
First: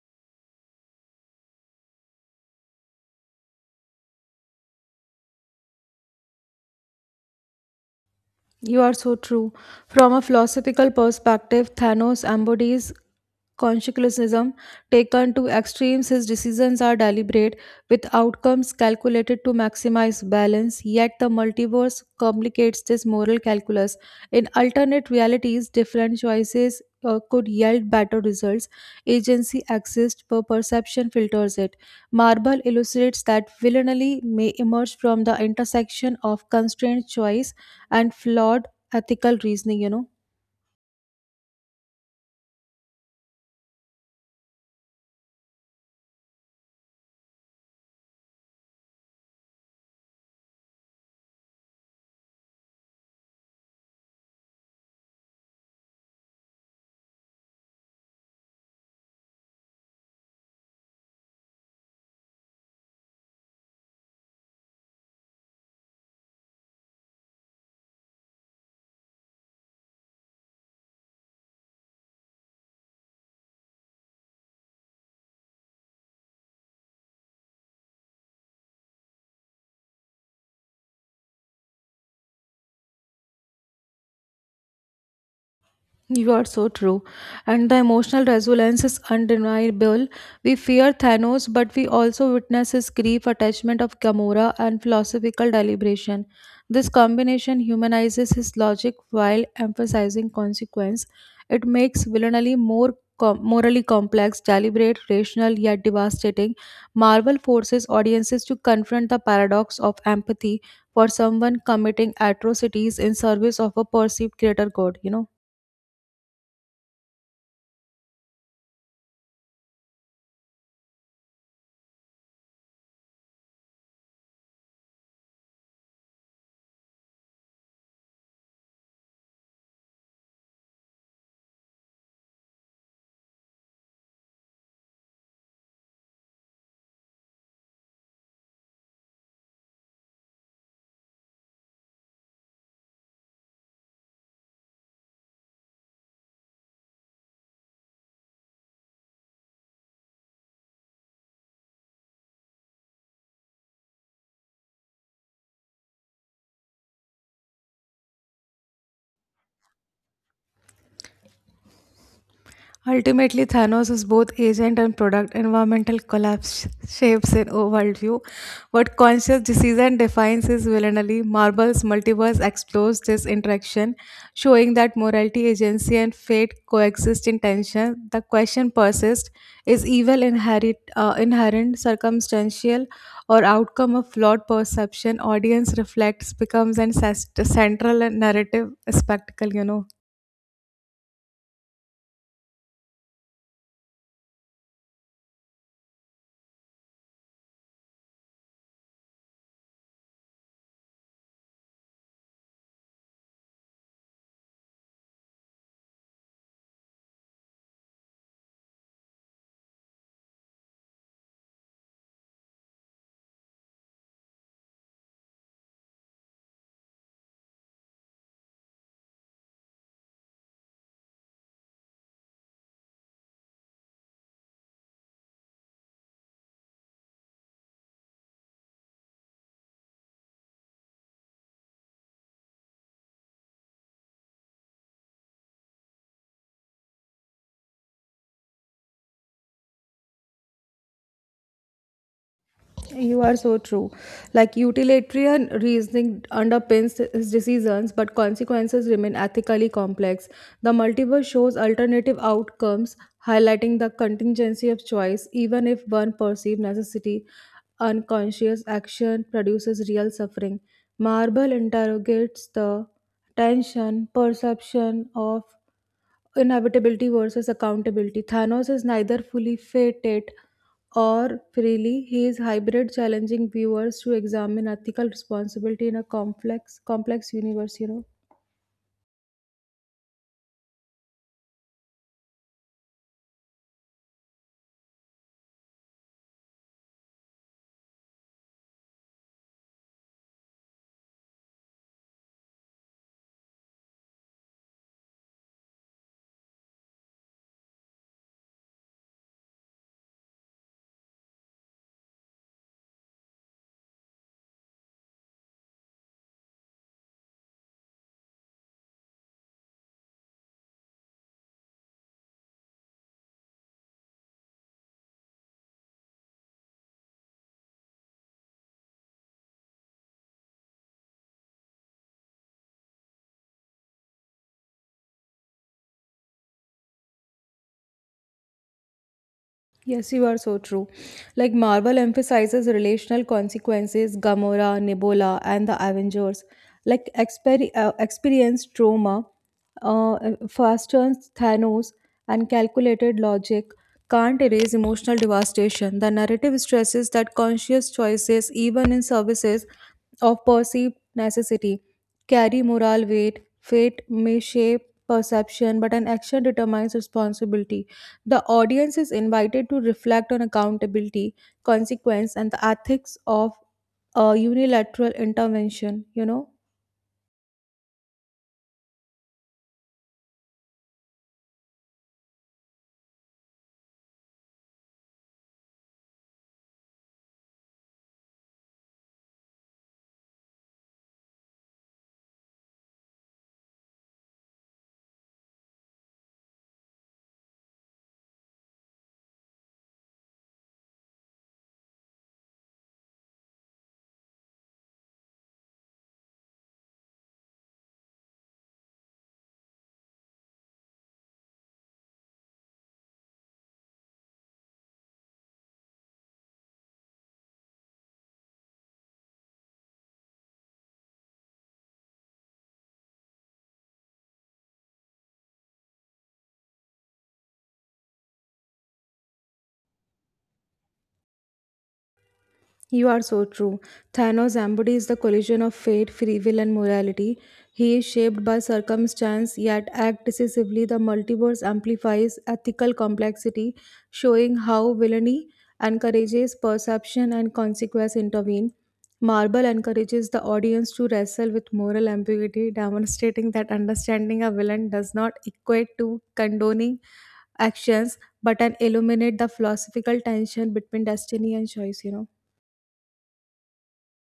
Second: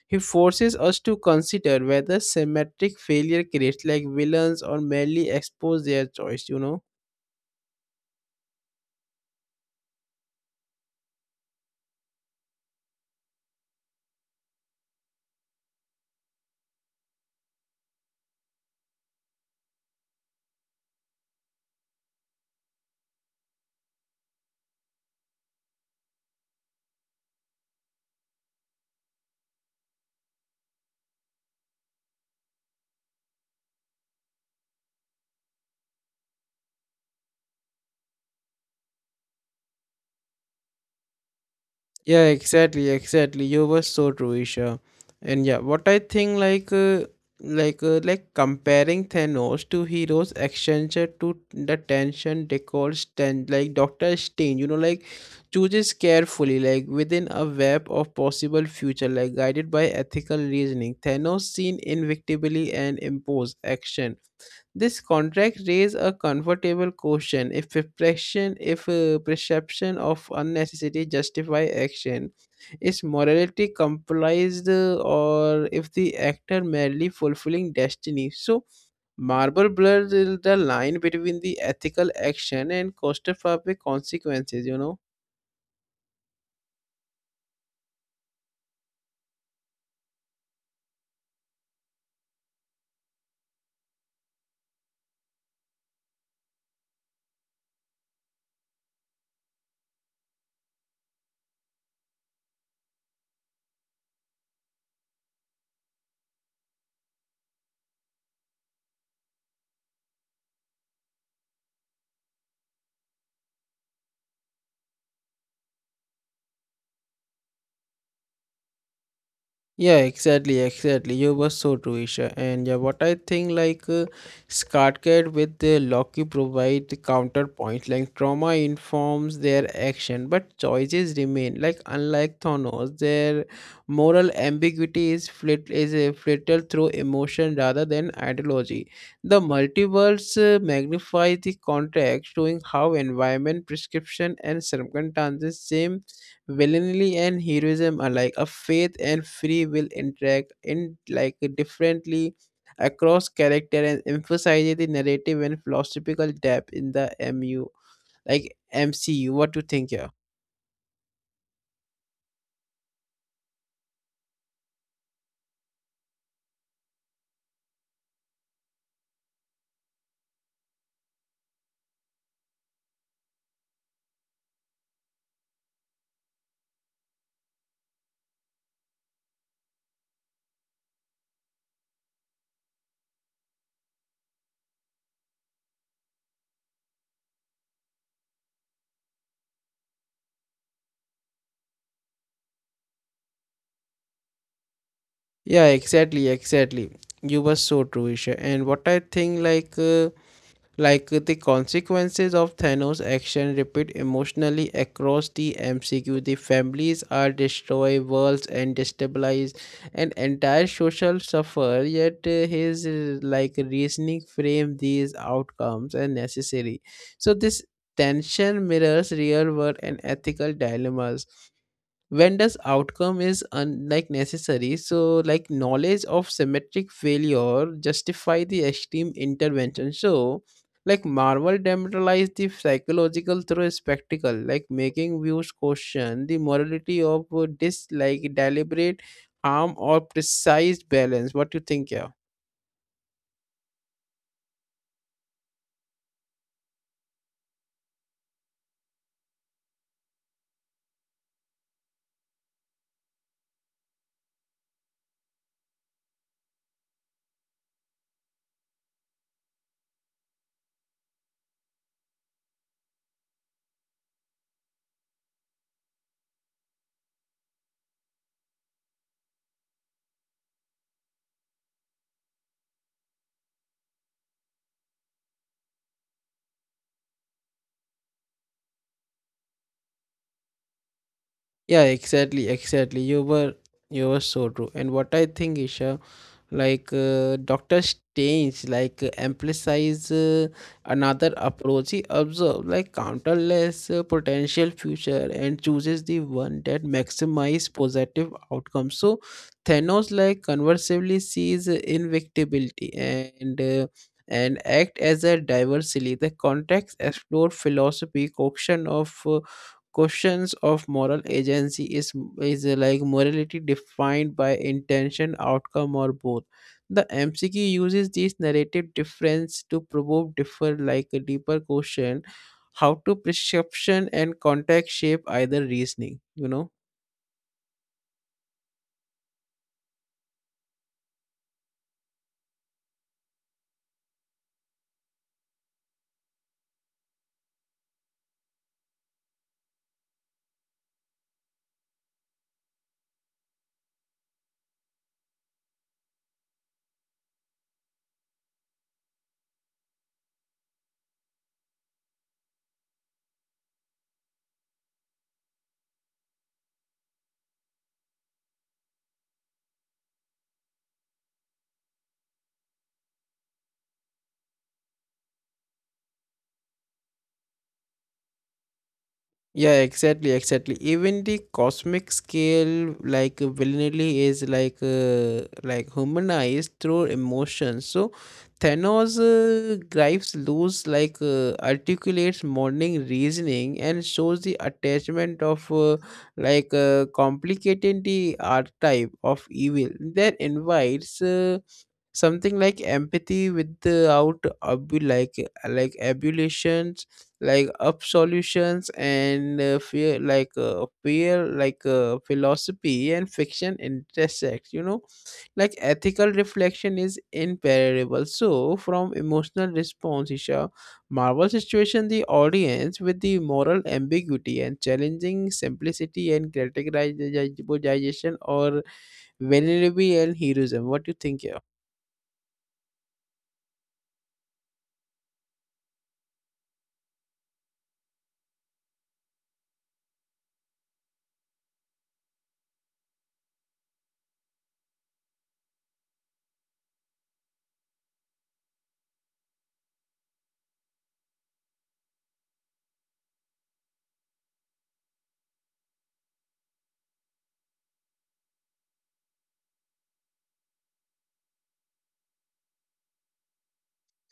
A: He forces us to consider whether symmetric failure creates like villains or merely expose their choice, you know.
B: You are so true. From a philosophical perspective, Thanos embodies consequentialism taken to extremes. His decisions are deliberate, with outcomes calculated to maximize balance. Yet the multiverse complicates this moral calculus. In alternate realities, different choices could yield better results. Agency exists, but perception filters it. Marble illustrates that villainy may emerge from the intersection of constrained choice and flawed ethical reasoning.
A: Yeah, exactly, exactly. You were so true, Isha. And yeah, what I think like like comparing Thanos to heroes extension to the tension they call stand, like Doctor Strange, you know, like chooses carefully, like within a web of possible future, like guided by ethical reasoning. Thanos seen invictably and impose action. This contract raises a comfortable question: if perception of unnecessity justify action, is morality comprised, or if the actor merely fulfilling destiny? So, Marble blurs the line between the ethical action and claustrophobic consequences. You know.
B: You are so true. And the emotional resilience is undeniable. We fear Thanos, but we also witness his grief, attachment of Gamora, and philosophical deliberation. This combination humanizes his logic while emphasizing consequence. It makes villainy more morally complex, deliberate, rational, yet devastating. Marvel forces audiences to confront the paradox of empathy for someone committing atrocities in service of a perceived greater good.
A: Yeah, exactly, exactly. You were so true, Isha. And yeah, what I think like Scarcat with the Loki provide the counterpoint. Like trauma informs their action, but choices remain. Like unlike Thanos, their moral ambiguity is flitted through emotion rather than ideology. The multiverse magnifies the context, showing how environment, prescription, and circumstances same villainy and heroism alike a faith and free will interact in like differently across character and emphasize the narrative and philosophical depth in the mu like MCU. What do you think, yeah?
B: Ultimately, Thanos is both agent and product. Environmental collapse shapes an worldview. What conscious decision defines is villainy. Marvel's multiverse explores this interaction, showing that morality, agency, and fate coexist in tension. The question persists: Is evil inherent, circumstantial, or outcome of flawed perception? Audience reflects becomes an central narrative spectacle. You know.
A: Yeah, exactly, exactly. You were so true, Isha. And what I think like like the consequences of Thanos' action repeat emotionally across the MCU. The families are destroyed, worlds and destabilized, and entire social suffer. Yet his like reasoning frame these outcomes as necessary. So this tension mirrors real world and ethical dilemmas. When does outcome is like necessary, so like knowledge of symmetric failure justify the extreme intervention, so like Marvel demoralized the psychological through spectacle, like making views question the morality of this like deliberate harm or precise balance. What do you think, yeah?
B: You are so true. Like utilitarian reasoning underpins his decisions, but consequences remain ethically complex. The multiverse shows alternative outcomes, highlighting the contingency of choice, even if one perceived necessity. Unconscious action produces real suffering. Marble interrogates the tension perception of Inhabitability versus accountability. Thanos is neither fully fated or freely. He is hybrid, challenging viewers to examine ethical responsibility in a complex universe. You know.
A: Yeah, exactly, exactly. You were so true, and what I think, Isha, like Dr. Strange, like emphasize another approach. He observes like countless potential future and chooses the one that maximize positive outcomes. So Thanos, like conversely, sees invincibility and act as a diversity. The context explore philosophy caution of questions of moral agency. Is like morality defined by intention outcome or both? The MCQ uses this narrative difference to provoke differ like a deeper question: how to perception and context shape either reasoning, you know?
B: Yes, you are so true. Like Marvel emphasizes relational consequences, Gamora, Nebula, and the Avengers. Like experienced trauma, uh, fastens Thanos, and calculated logic can't erase emotional devastation. The narrative stresses that conscious choices, even in services of perceived necessity, carry moral weight. Fate may shape perception, but an action determines responsibility. The audience is invited to reflect on accountability, consequence, and the ethics of a unilateral intervention, you know.
A: Yeah, exactly, exactly. Even the cosmic scale, like villainy, is like humanized through emotion. So Thanos gripes loose, like articulates morning reasoning and shows the attachment of complicating the archetype of evil that invites. Something like empathy without like abulations like absolutions and fear like philosophy and fiction intersect, you know. Like ethical reflection is imperishable, so from emotional response, Isha, Marvel situation the audience with the moral ambiguity and challenging simplicity and categorization or vulnerability and heroism. What do you think here?
B: You are so true. Thanos embodies the collision of fate, free will, and morality. He is shaped by circumstance, yet acts decisively. The multiverse amplifies ethical complexity, showing how villainy encourages perception and consequence intervene. Marvel encourages the audience to wrestle with moral ambiguity, demonstrating that understanding a villain does not equate to condoning actions, but an illuminate the philosophical tension between destiny and choice. You know.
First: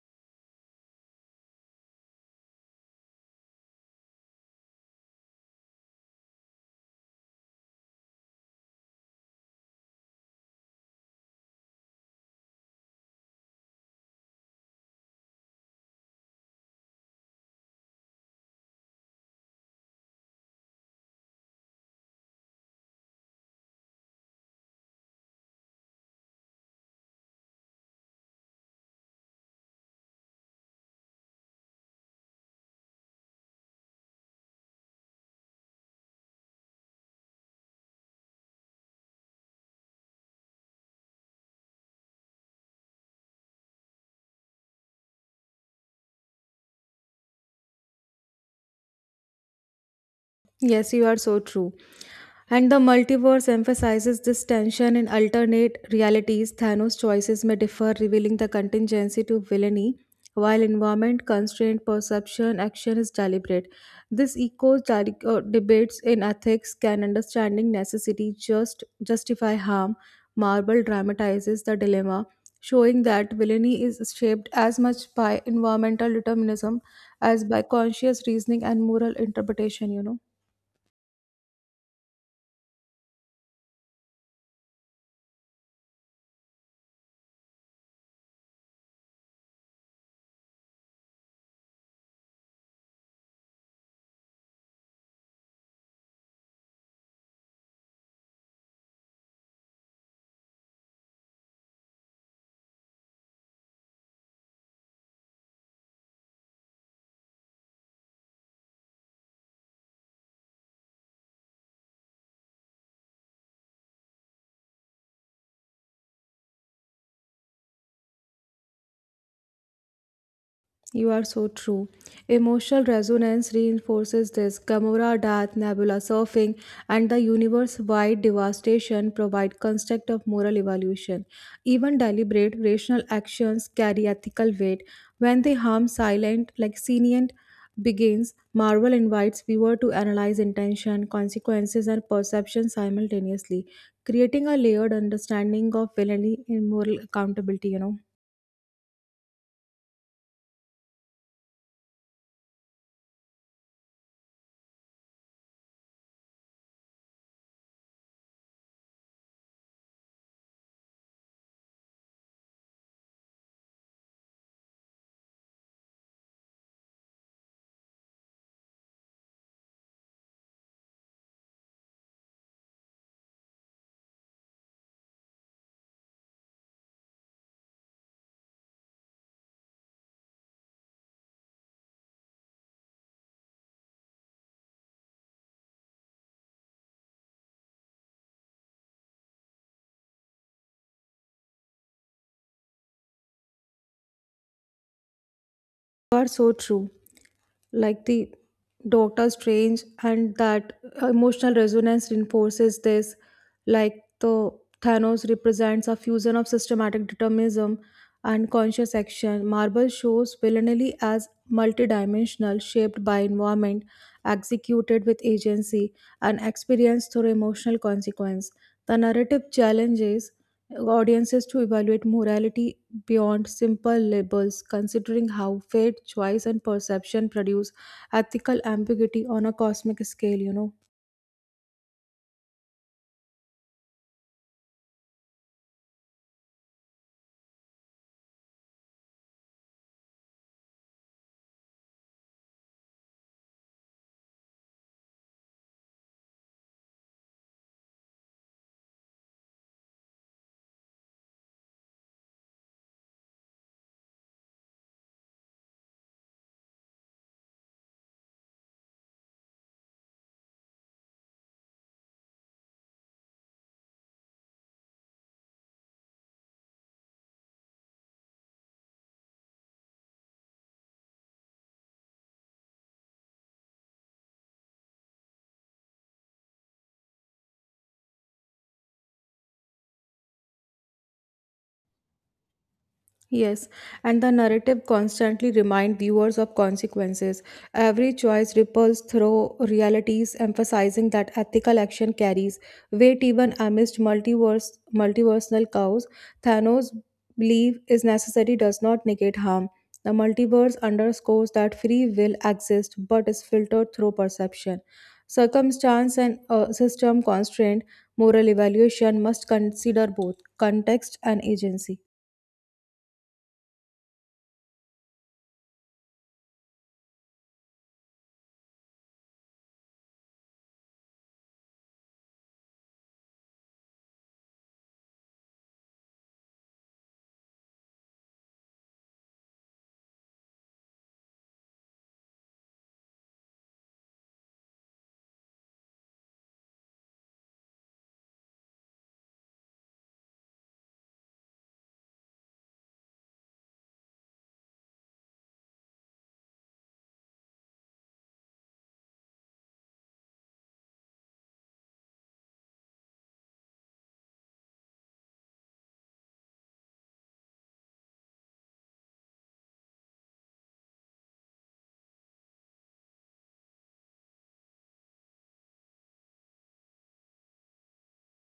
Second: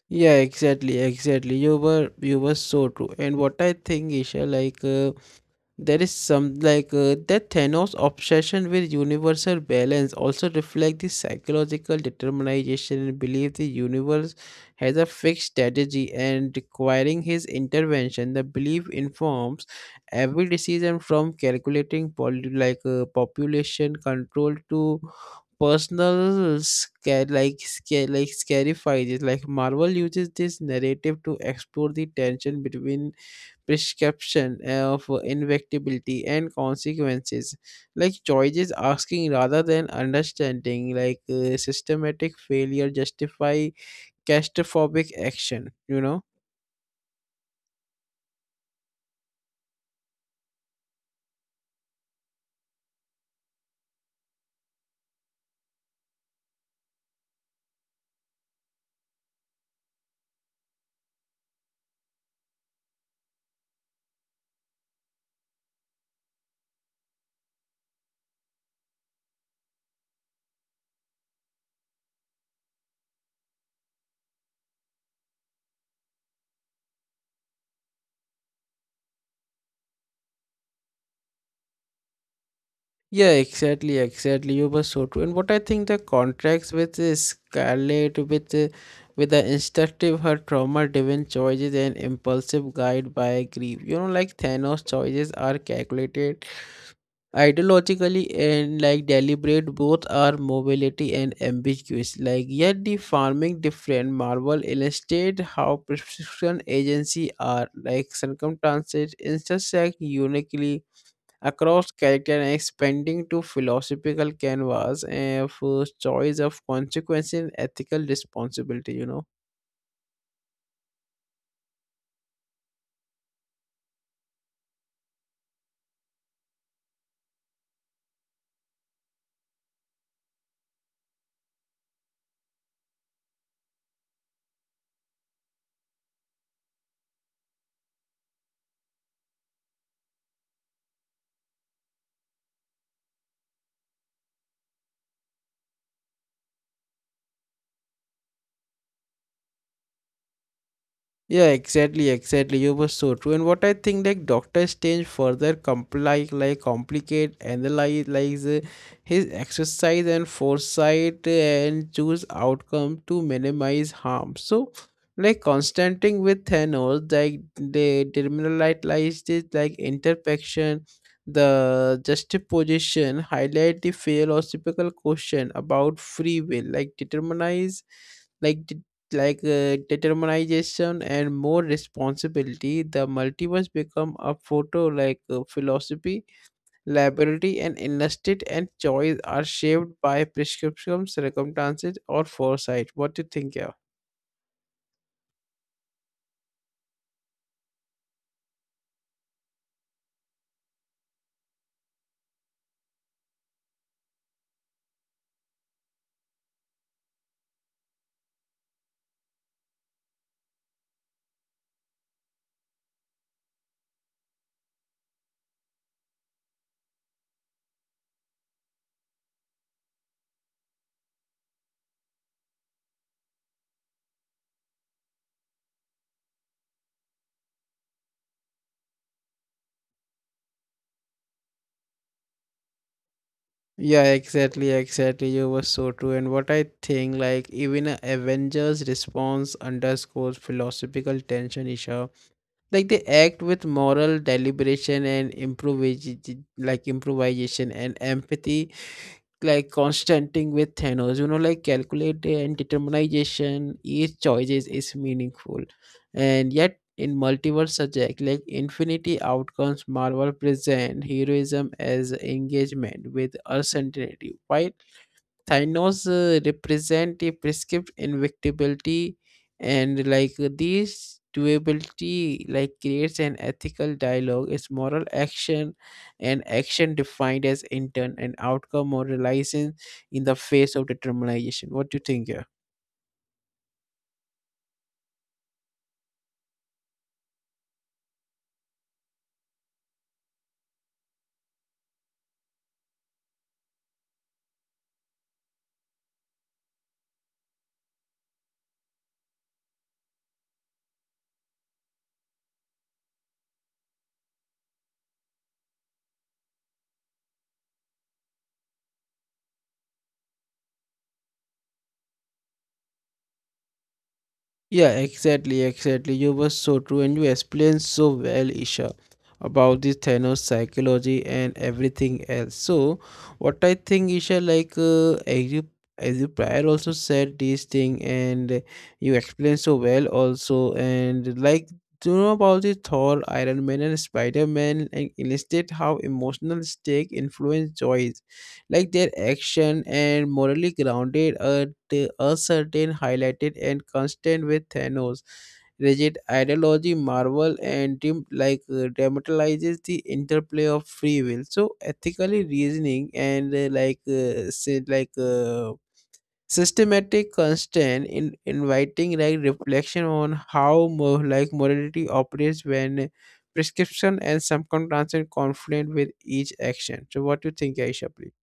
A: Yeah, exactly, exactly. You were so true. And what I think, Isha, like there is some like that Thanos obsession with universal balance also reflects the psychological determination and belief the universe has a fixed strategy and requiring his intervention. The belief informs every decision, from calculating population control to personal scare like scarifies, like Marvel uses this narrative to explore the tension between prescription of for inevitability and consequences like choices, asking rather than understanding like systematic failure justify catastrophic action, you know.
B: Yes, you are so true. And the multiverse emphasizes this tension in alternate realities. Thanos' choices may differ, revealing the contingency to villainy, while environment, constraint, perception, action is deliberate. This echoes debates in ethics. Can understanding necessity just justify harm? Marvel dramatizes the dilemma, showing that villainy is shaped as much by environmental determinism as by conscious reasoning and moral interpretation. You know.
A: Yeah, exactly, exactly. You were so true, and what I think the contracts with Scarlett, with the instructive her trauma driven choices and impulsive guide by grief, you know. Like Thanos choices are calculated ideologically and like deliberate. Both are mobility and ambiguous, like yet the farming different. Marvel illustrate how prescription agency are like circumstances intersect uniquely across character and expanding to philosophical canvas and for choice of consequences, and ethical responsibility, you know.
B: You are so true. Emotional resonance reinforces this. Gamora death, Nebula surfing, and the universe-wide devastation provide construct of moral evaluation. Even deliberate rational actions carry ethical weight. When they harm silent, like Senient begins, Marvel invites viewer to analyze intention, consequences, and perception simultaneously, creating a layered understanding of villainy and moral accountability, you know.
A: Yeah, exactly, exactly. You were so true. And what I think, like Doctor Strange further complicate, analyze, like his exercise and foresight and choose outcome to minimize harm. So, like Constantine with Thanos, like they deliminalized it, like interpection, the juxtaposition, highlight the philosophical question about free will, like determinize. like like determination and more responsibility, the multiverse become a photo like philosophy liability and industry and choice are shaped by prescriptions circumstances or foresight. What do you think, yeah?
B: You are so true. Like the Doctor Strange, and that emotional resonance reinforces this. Like the Thanos represents a fusion of systematic determinism and conscious action. Marvel shows villainy as multidimensional, shaped by environment, executed with agency, and experienced through emotional consequence. The narrative challenges audiences to evaluate morality beyond simple labels, considering how fate, choice, and perception produce ethical ambiguity on a cosmic scale, you know.
A: Yeah, exactly, exactly. You were so true, and what I think, like even a Avengers response underscores philosophical tension issue, like they act with moral deliberation and improvisation and empathy, like constanting with Thanos, you know, like calculate and determination, each choices is meaningful. And yet in multiverse subject like infinity outcomes, Marvel present heroism as engagement with uncertainty. Why Thanos represent a prescript invictibility and like these doability like creates an ethical dialogue, it's moral action and action defined as intent and outcome moralizing in the face of determination. What do you think here?
B: Yes, and the narrative constantly reminds viewers of consequences. Every choice ripples through realities, emphasizing that ethical action carries weight even amidst multiverse multiversal chaos. Thanos' belief is necessary does not negate harm. The multiverse underscores that free will exists but is filtered through perception. Circumstance and system constraint, moral evaluation must consider both context and agency.
A: Yeah, exactly, exactly. You were so true and you explained so well, Isha, about the Thanos psychology and everything else. So, what I think, Isha, as you prior also said this thing and you explained so well also and like do you know about the Thor, Iron Man and Spider-Man and illustrate how emotional stake influence joy like their action and morally grounded at a certain highlighted and constant with thanos rigid ideology marvel and dim dramatizes the interplay of free will so ethically reasoning and like say, like systematic constant in inviting like reflection on how more like morality operates when prescription and subconscious conflict with each action. So what do you think, Aisha, please?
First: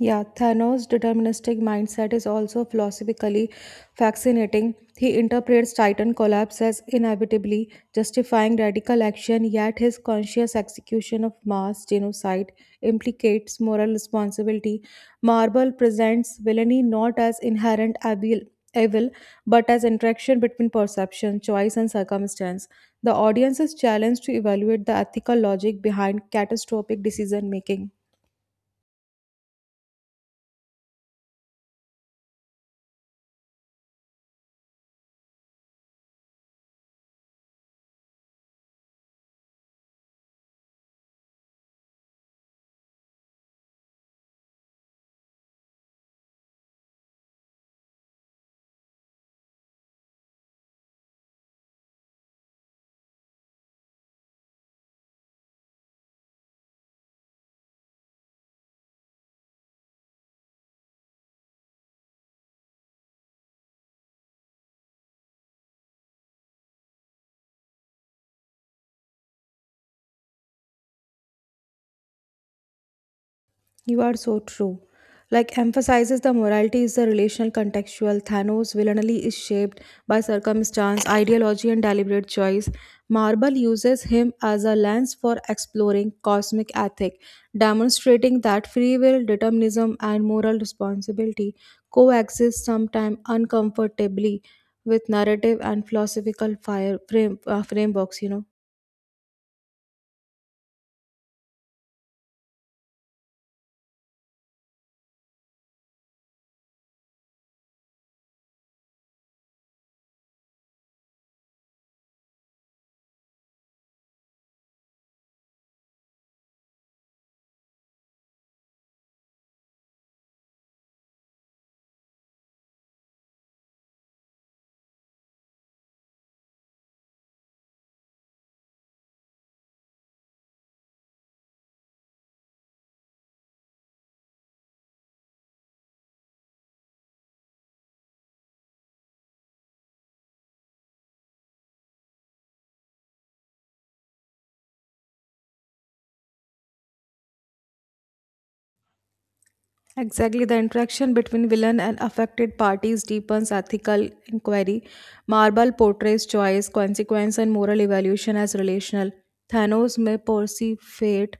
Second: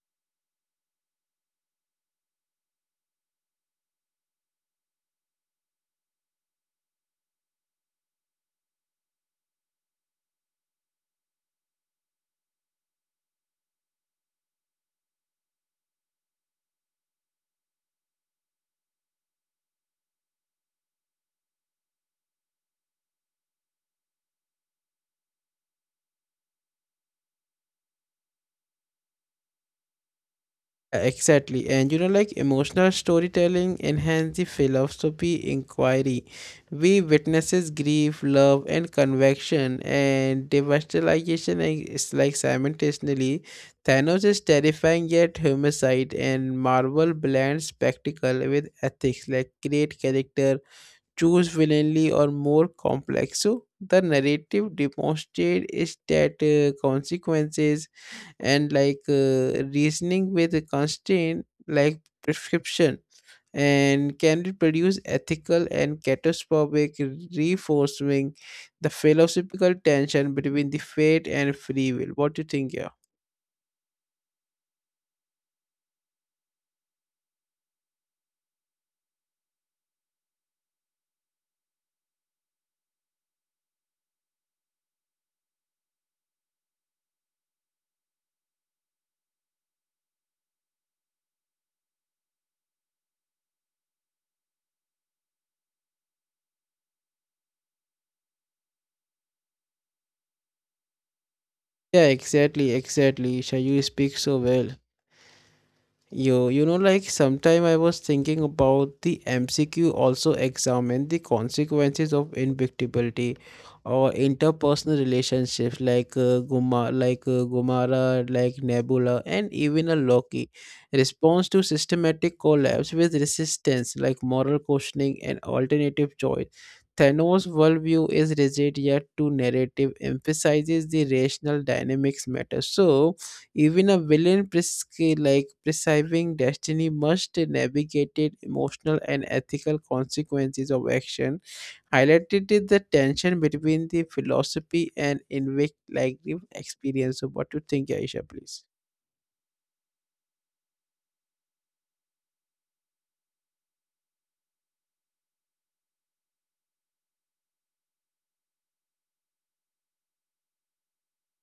B: Yeah, Thanos' deterministic mindset is also philosophically fascinating. He interprets Titan collapse as inevitably justifying radical action, yet his conscious execution of mass genocide implicates moral responsibility. Marvel presents villainy not as inherent evil, but as interaction between perception, choice, and circumstance. The audience is challenged to evaluate the ethical logic behind catastrophic decision making.
A: Exactly, and you know, like emotional storytelling enhance the philosophy inquiry. We witnesses grief, love, and convection, and devastation is like simultaneously. Thanos is terrifying yet homicide, and Marvel blends spectacle with ethics, like great character choose willingly or more complex. So the narrative demonstrate is that consequences and reasoning with a constraint like prescription and can reproduce ethical and catastrophic reinforcing the philosophical tension between the fate and free will. What do you think, yeah?
B: You are so true. Like emphasizes the morality is the relational contextual. Thanos villainy is shaped by circumstance, ideology, and deliberate choice. Marvel uses him as a lens for exploring cosmic ethic, demonstrating that free will, determinism, and moral responsibility coexist sometimes uncomfortably with narrative and philosophical frameworks. You know.
A: Yeah, exactly, exactly. Shall you speak so well? Yo, you know, like sometime I was thinking about the MCQ also examine the consequences of invictibility or interpersonal relationships like Guma, like Gumara, like Nebula, and even a Loki. Response to systematic collapse with resistance, like moral questioning and alternative choice. Thanos' worldview is rigid yet too narrative, emphasizes the rational dynamics matter. So, even a villain like prescribing destiny must navigate it emotional and ethical consequences of action, highlighted is the tension between the philosophy and invict like the experience. So what do you think, Aisha, please?
B: Exactly, the interaction between villain and affected parties deepens ethical inquiry. Marble portrays choice, consequence, and moral evaluation as relational. Thanos may perceive fate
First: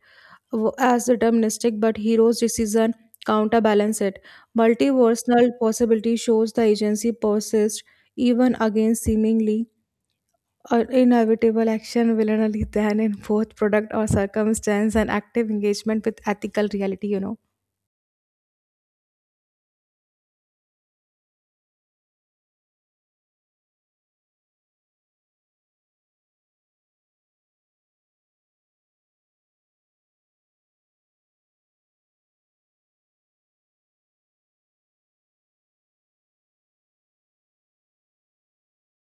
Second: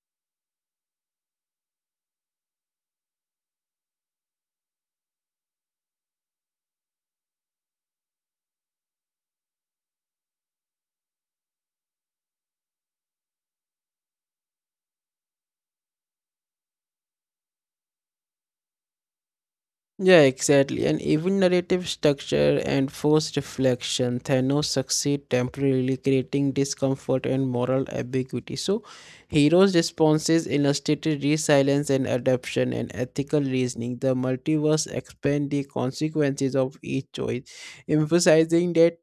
B: as deterministic, but hero's decision counterbalance it. Multiversal possibility shows the agency persists even against seemingly inevitable action, villainally than in both product or circumstance, and active engagement with ethical reality. You know.
A: Yeah, exactly. And even narrative structure and forced reflection, Thanos succeed temporarily creating discomfort and moral ambiguity. So, heroes' responses illustrated resilience and adaptation and ethical reasoning. The multiverse expand the consequences of each choice, emphasizing that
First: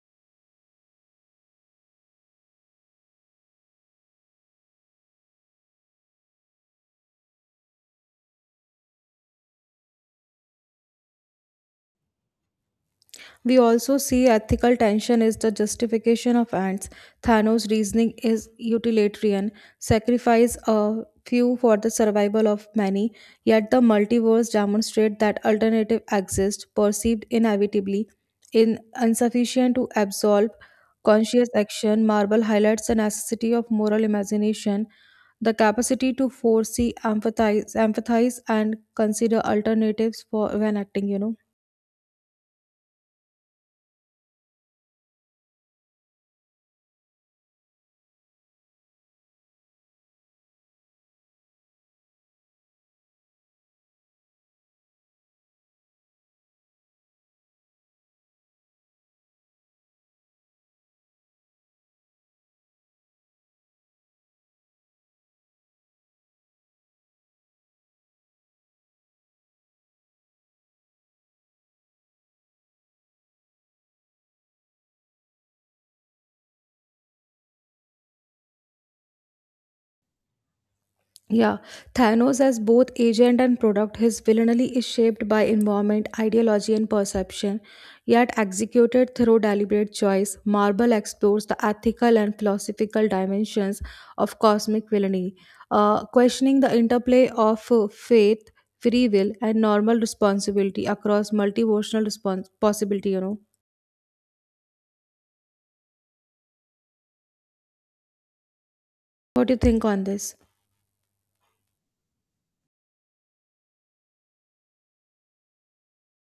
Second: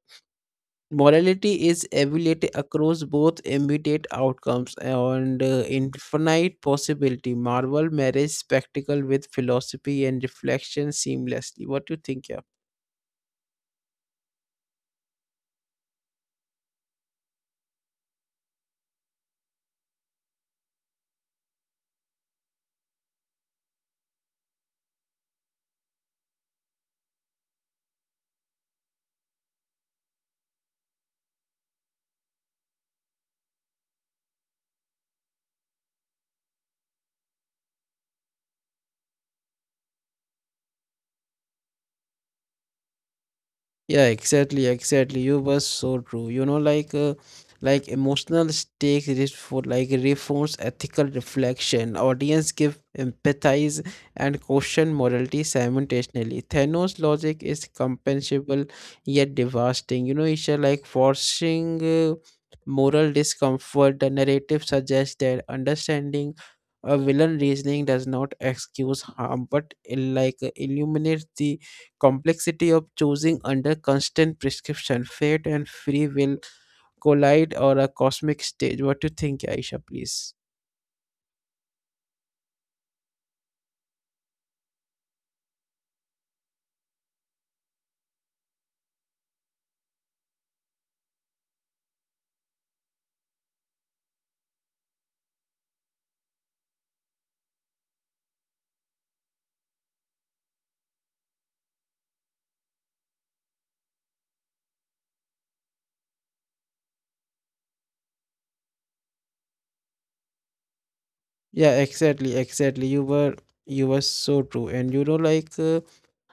A: morality is evaluated across both immediate outcomes and infinite possibility. Marvel marriage spectacle with philosophy and reflection seamlessly. What do you think, yeah?
B: We also see ethical tension is the justification of ants. Thanos' reasoning is utilitarian, sacrifice a few for the survival of many, yet the multiverse demonstrate that alternative exist perceived inevitably in insufficient to absolve conscious action, Marvel highlights the necessity of moral imagination, the capacity to foresee, empathize, and consider alternatives for when acting, you know.
A: Yeah, exactly, exactly. You were so true. You know, like emotional stakes is for like reforms, ethical reflection. Audience give empathize and question morality simultaneously. Thanos' logic is compensable yet devastating. You know, it's like forcing moral discomfort. The narrative suggests that understanding a villain reasoning does not excuse harm, but it like illuminates the complexity of choosing under constant prescription, fate and free will collide or a cosmic stage. What do you think, Aisha, please?
B: Yeah, Thanos, as both agent and product, his villainy is shaped by environment, ideology, and perception. Yet, executed through deliberate choice, Marvel explores the ethical and philosophical dimensions of cosmic villainy, questioning the interplay of faith, free will, and normal responsibility across possibility. You know, what do you think on this?
A: Yeah, exactly, exactly. You were so true. And you know,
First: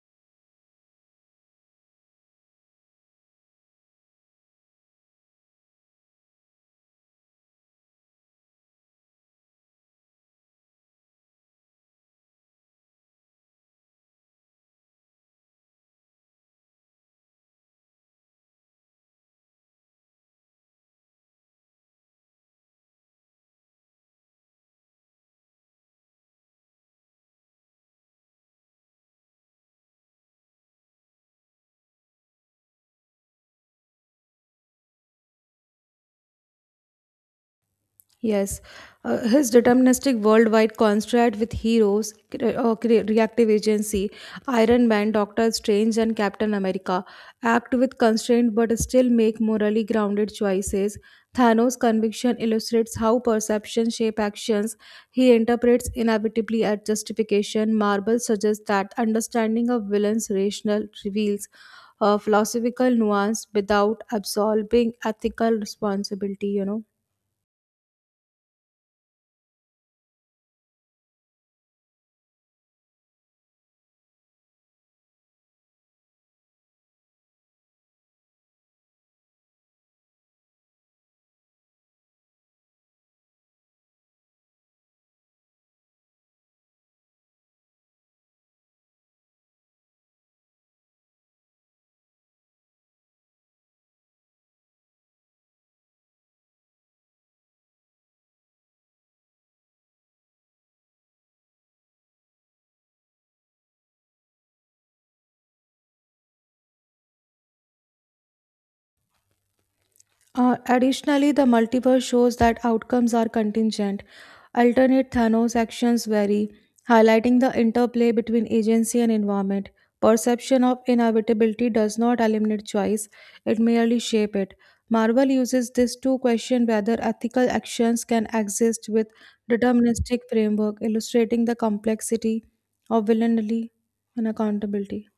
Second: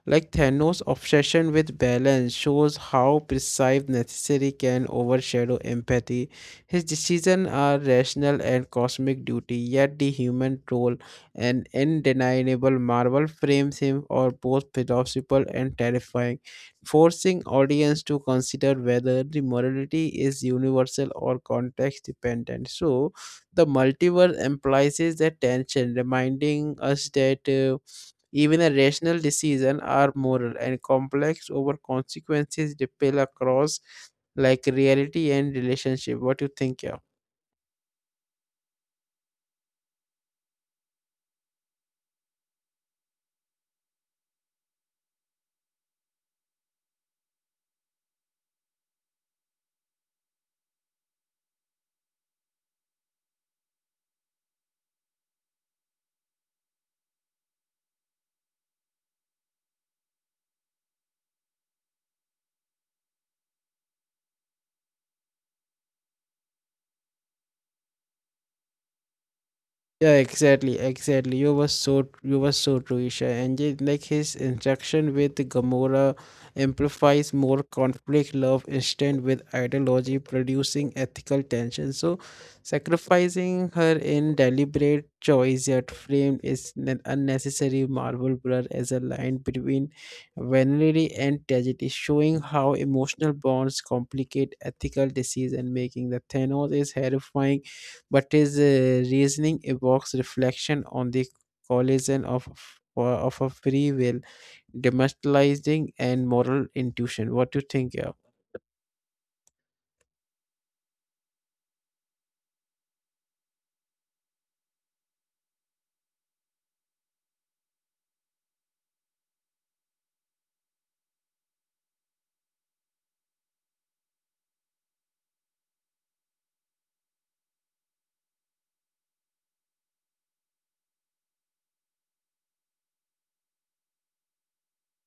A: like Thanos' obsession with balance shows how precise necessity can overshadow empathy. His decisions are rational and cosmic duty, yet the human role, an undeniable marvel, frames him as both philosophical and terrifying, forcing audience to consider whether the morality is universal or context dependent. So, the multiverse implies that tension, reminding us that. Even a rational decision are moral and complex over consequences ripple across like reality and relationship. What do you think, yeah?
B: Yes, his deterministic worldwide contract with heroes, reactive agency, Iron Man, Doctor Strange, and Captain America act with constraint but still make morally grounded choices. Thanos' conviction illustrates how perception shape actions. He interprets inevitably as justification. Marvel suggests that understanding of villains' rational reveals a philosophical nuance without absolving ethical responsibility. You know.
A: Yeah, exactly, exactly. You were so true, Isha. And yet, like his interaction with Gamora amplifies more conflict love instead with ideology, producing ethical tension. So sacrificing her in deliberate choice yet framed is an unnecessary marble blur as a line between vanity and tragedy, showing how emotional bonds complicate ethical decision making. The Thanos is horrifying but his reasoning evokes reflection on the collision of of a free will, demoralizing and moral intuition. What do you think? Yeah.
B: Additionally, the multiverse shows that outcomes are contingent. Alternate Thanos actions vary, highlighting the interplay between agency and environment. Perception of inevitability does not eliminate choice, it merely shapes it. Marvel uses this to question whether ethical actions can exist with deterministic framework, illustrating the complexity of villainy and accountability.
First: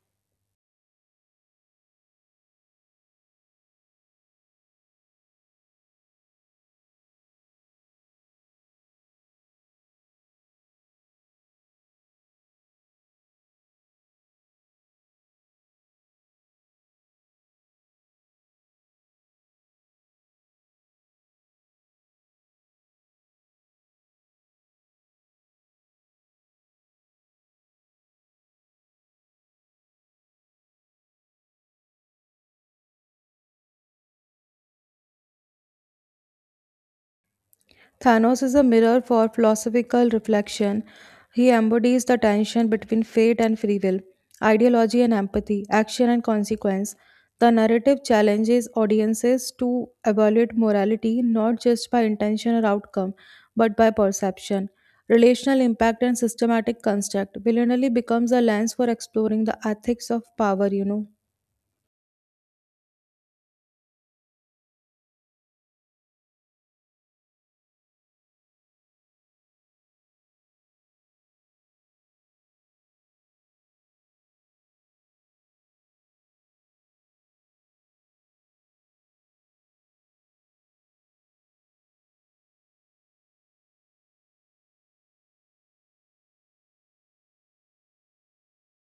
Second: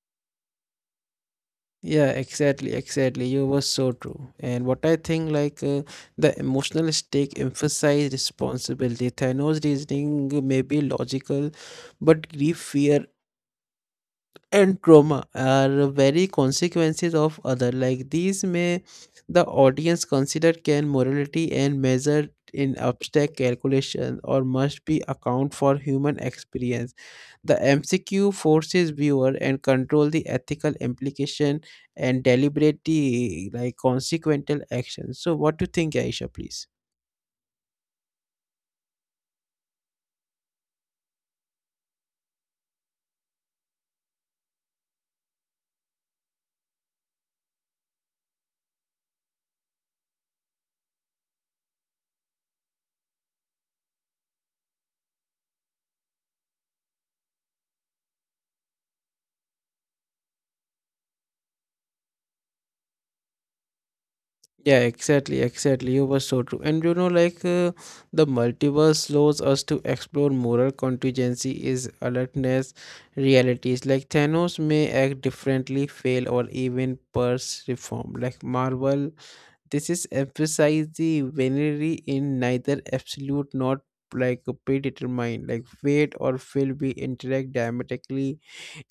A: Yeah, exactly, exactly. You were so true. And what I think, the emotional stake emphasize responsibility. Thanos' reasoning may be logical, but grief, fear, and trauma are very consequences of other like these may the audience consider can morality and measure in abstract calculation or must be account for human experience. The mcq forces viewer and control the ethical implication and deliberate the like consequential action. So what do you think, Aisha, please?
B: Thanos is a mirror for philosophical reflection. He embodies the tension between fate and free will, ideology and empathy, action and consequence. The narrative challenges audiences to evaluate morality not just by intention or outcome, but by perception. Relational impact and systematic construct. Villanelli becomes a lens for exploring the ethics of power, you know.
A: Yeah, exactly, exactly. You were so true. And you know, the multiverse allows us to explore moral contingency is alertness realities. Like Thanos may act differently, fail, or even purse reform. Like Marvel, this is emphasize the vanity in neither absolute nor like a predetermined. Like fate or will be interact dramatically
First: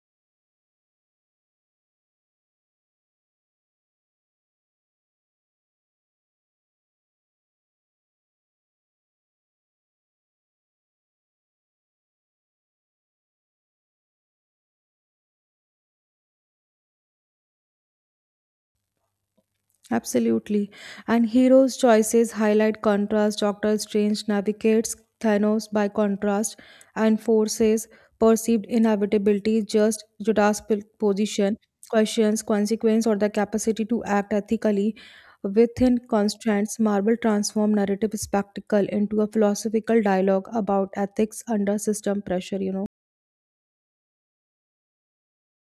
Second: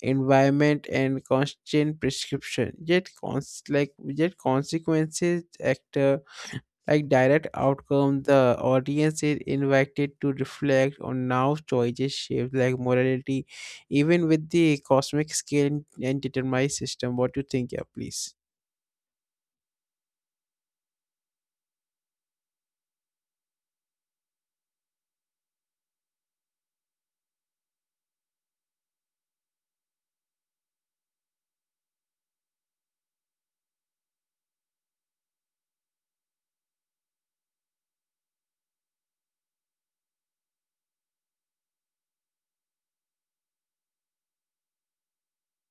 A: environment and constant prescription yet consequences actor like direct outcome. The audience is invited to reflect on now choices shaped like morality even with the cosmic scale and determined system. What do you think, yeah, please?
B: Absolutely. And heroes' choices highlight contrast. Doctor Strange navigates Thanos by contrast and forces perceived inevitability just Judas' position, questions, consequence, or the capacity to act ethically within constraints. Marvel transformed narrative spectacle into a philosophical dialogue about ethics under system pressure, you know.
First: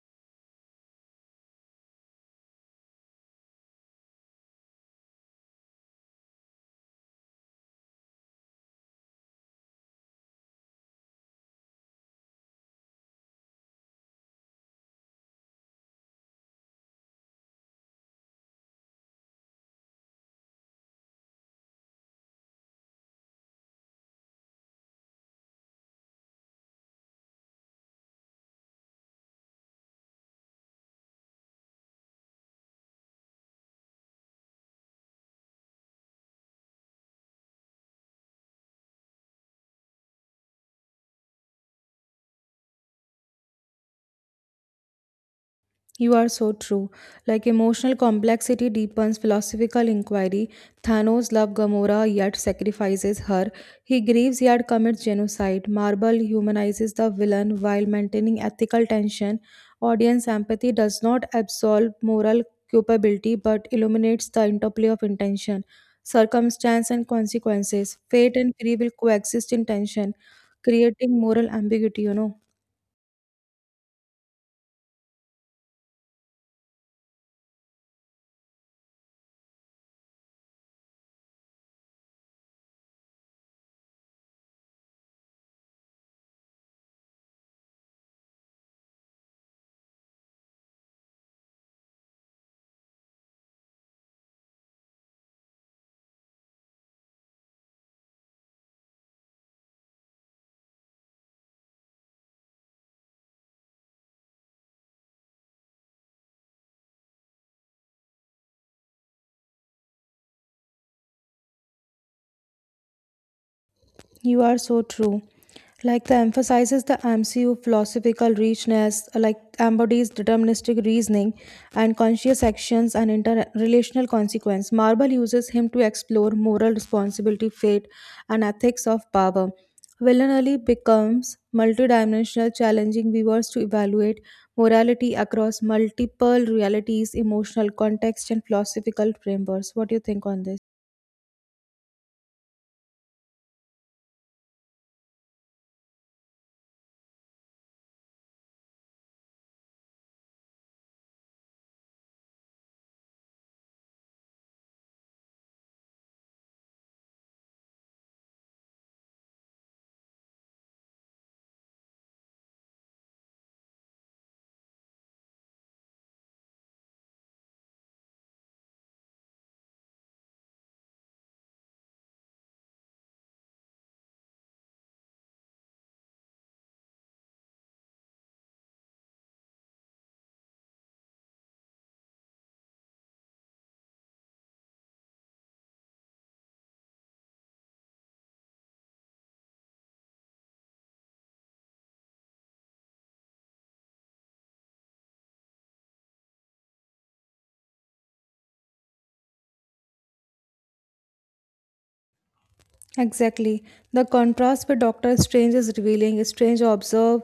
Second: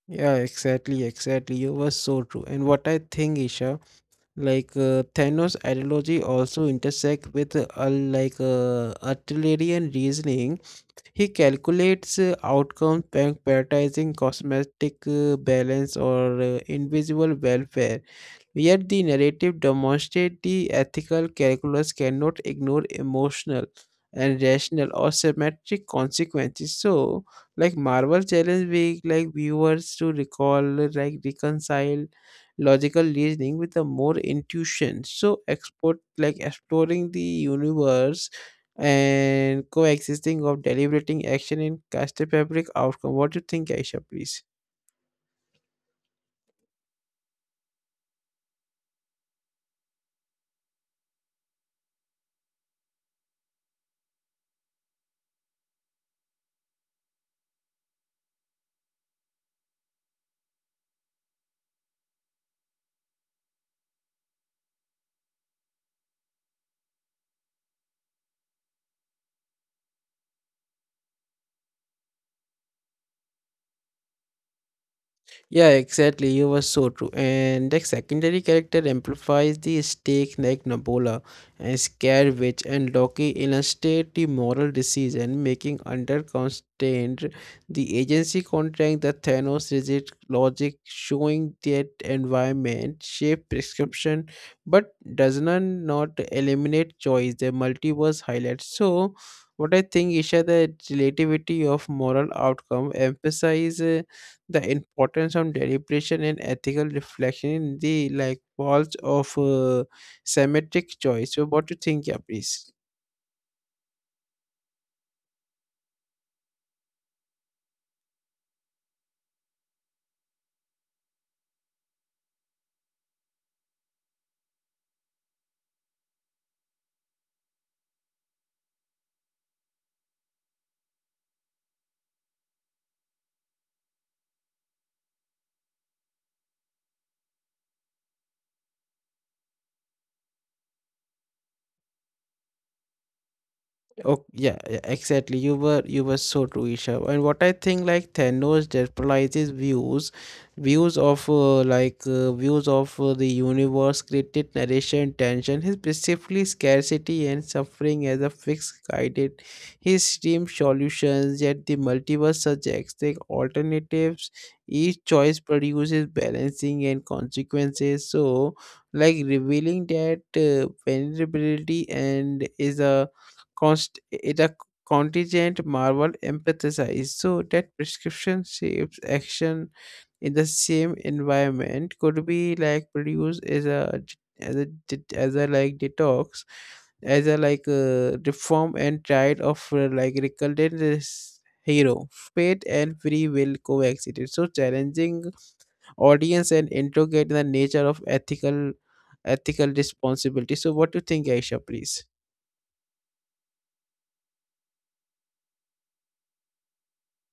A: Yeah, exactly, exactly. You were so true. And what I think, Isha, Thanos ideology also intersect with artillerian reasoning. He calculates outcomes, prioritizing cosmetic balance or invisible welfare. Yet the narrative demonstrates the ethical calculus cannot ignore emotional and rational or symmetric consequences. So, like Marvel challenge we like viewers to recall, like reconcile logical reasoning with a more intuition. So, export like exploring the universe and coexisting of deliberating action in cast a fabric outcome. What do you think, Aisha, please?
B: You are so true. Like emotional complexity deepens philosophical inquiry. Thanos loves Gamora yet sacrifices her. He grieves yet commits genocide. Marvel humanizes the villain while maintaining ethical tension. Audience empathy does not absolve moral culpability but illuminates the interplay of intention, circumstance, and consequences. Fate and free will coexist in tension, creating moral ambiguity, you know.
A: Yeah, exactly. You were so true. And the secondary character amplifies the stake like Nabola and Scarewitch and Loki illustrate the moral decision making under constraint, the agency contract, the Thanos rigid logic showing that environment shape prescription but does not eliminate choice. The multiverse highlights. So what I think, Isha, the relativity of moral outcome emphasize the importance of deliberation and ethical reflection in the like walls of semantic choice. So, what do you think, yeah, please?
B: You are so true. Like the emphasizes the MCU philosophical richness, like embodies deterministic reasoning and conscious actions and interrelational consequence. Marble uses him to explore moral responsibility, fate, and ethics of power. Villanelli becomes multidimensional, challenging viewers to evaluate morality across multiple realities, emotional context, and philosophical frameworks. What do you think on this?
A: Oh yeah, yeah, exactly. You were so true, Isha. And what I think, like Thanos generalizes views, views of like views of the universe, created narration, tension, his specifically scarcity and suffering as a fixed guided, his stream solutions. Yet the multiverse subjects take alternatives. Each choice produces balancing and consequences. So, like revealing that vulnerability and is a const- it a contingent marvel empathize so that prescription shapes action in the same environment could be like produced as a as a like detox as a like reform and tried of like recorded this hero. Fate and free will coexisted so challenging audience and interrogate the nature of ethical responsibility. So what do you think, Aisha, please?
B: Exactly. The contrast with Doctor Strange is revealing. Strange observe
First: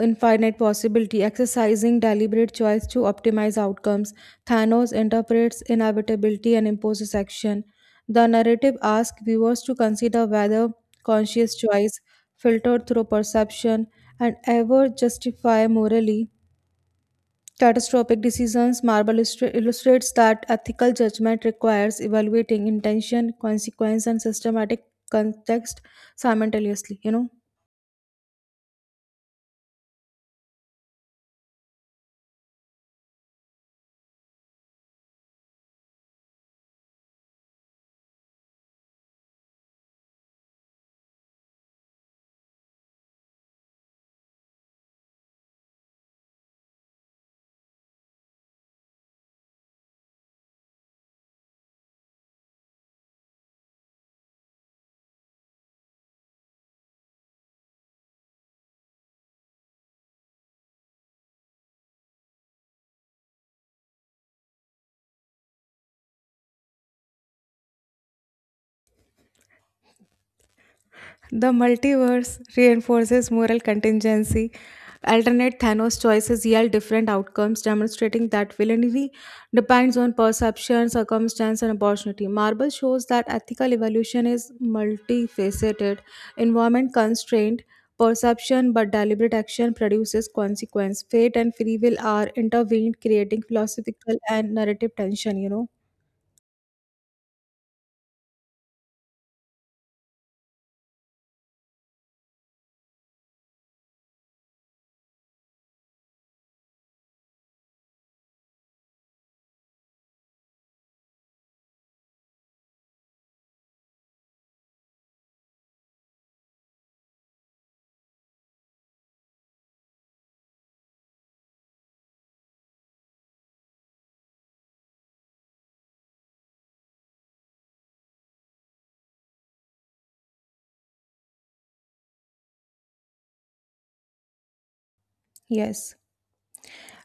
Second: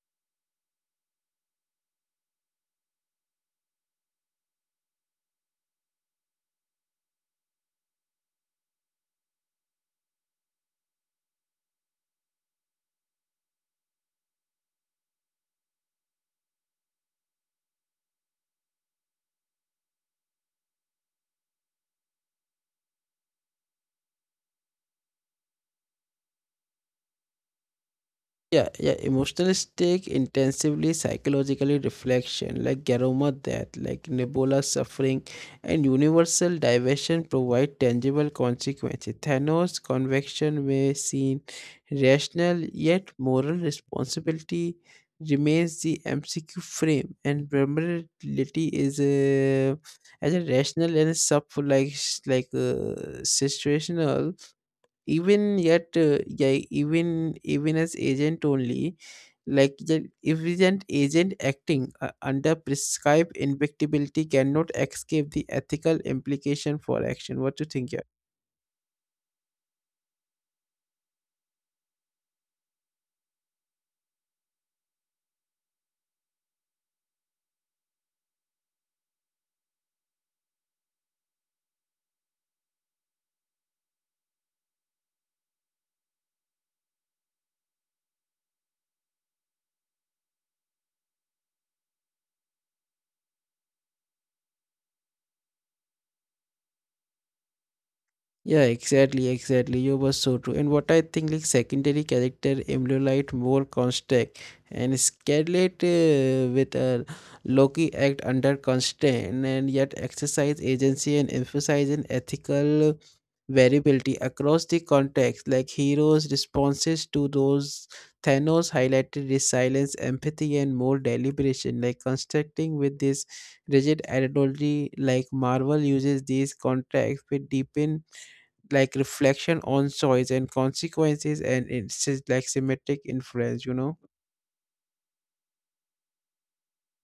B: infinite possibility, exercising deliberate choice to optimize outcomes. Thanos interprets inevitability and imposes action. The narrative asks viewers to consider whether conscious choice, filtered through perception, and ever justify morally catastrophic decisions. Marble illustrates that ethical judgment requires evaluating intention, consequence, and systematic context simultaneously. You know.
A: Yeah, yeah, emotional stake, intensively psychologically reflection, like Garoma death, like Nebula suffering, and universal diversion provide tangible consequences. Thanos' convection may seem rational, yet moral responsibility remains the MCQ frame, and vulnerability is a as a rational and sub like s- like situational even yet even as agent only like the- if an agent acting under prescribed invictibility cannot escape the ethical implication for action. What do you think, yeah?
B: The multiverse reinforces moral contingency. Alternate Thanos choices yield different outcomes, demonstrating that villainy depends on perception, circumstance, and opportunity. Marvel shows that ethical evolution is multifaceted, environment constrained, perception, but deliberate action produces consequence. Fate and free will are intervened, creating philosophical and narrative tension, you know?
A: Yeah, exactly, exactly. You were so true. And what I think, like secondary character emulate more construct and Scarlet with a Loki act under constraint and yet exercise agency and emphasizing ethical variability across the context. Like heroes' responses to those Thanos highlighted resilience, empathy, and more deliberation. Like constructing with this rigid ideology, like Marvel uses these contexts with deepen like reflection on choice and consequences and it's just like symmetric influence, you know.
B: Yes.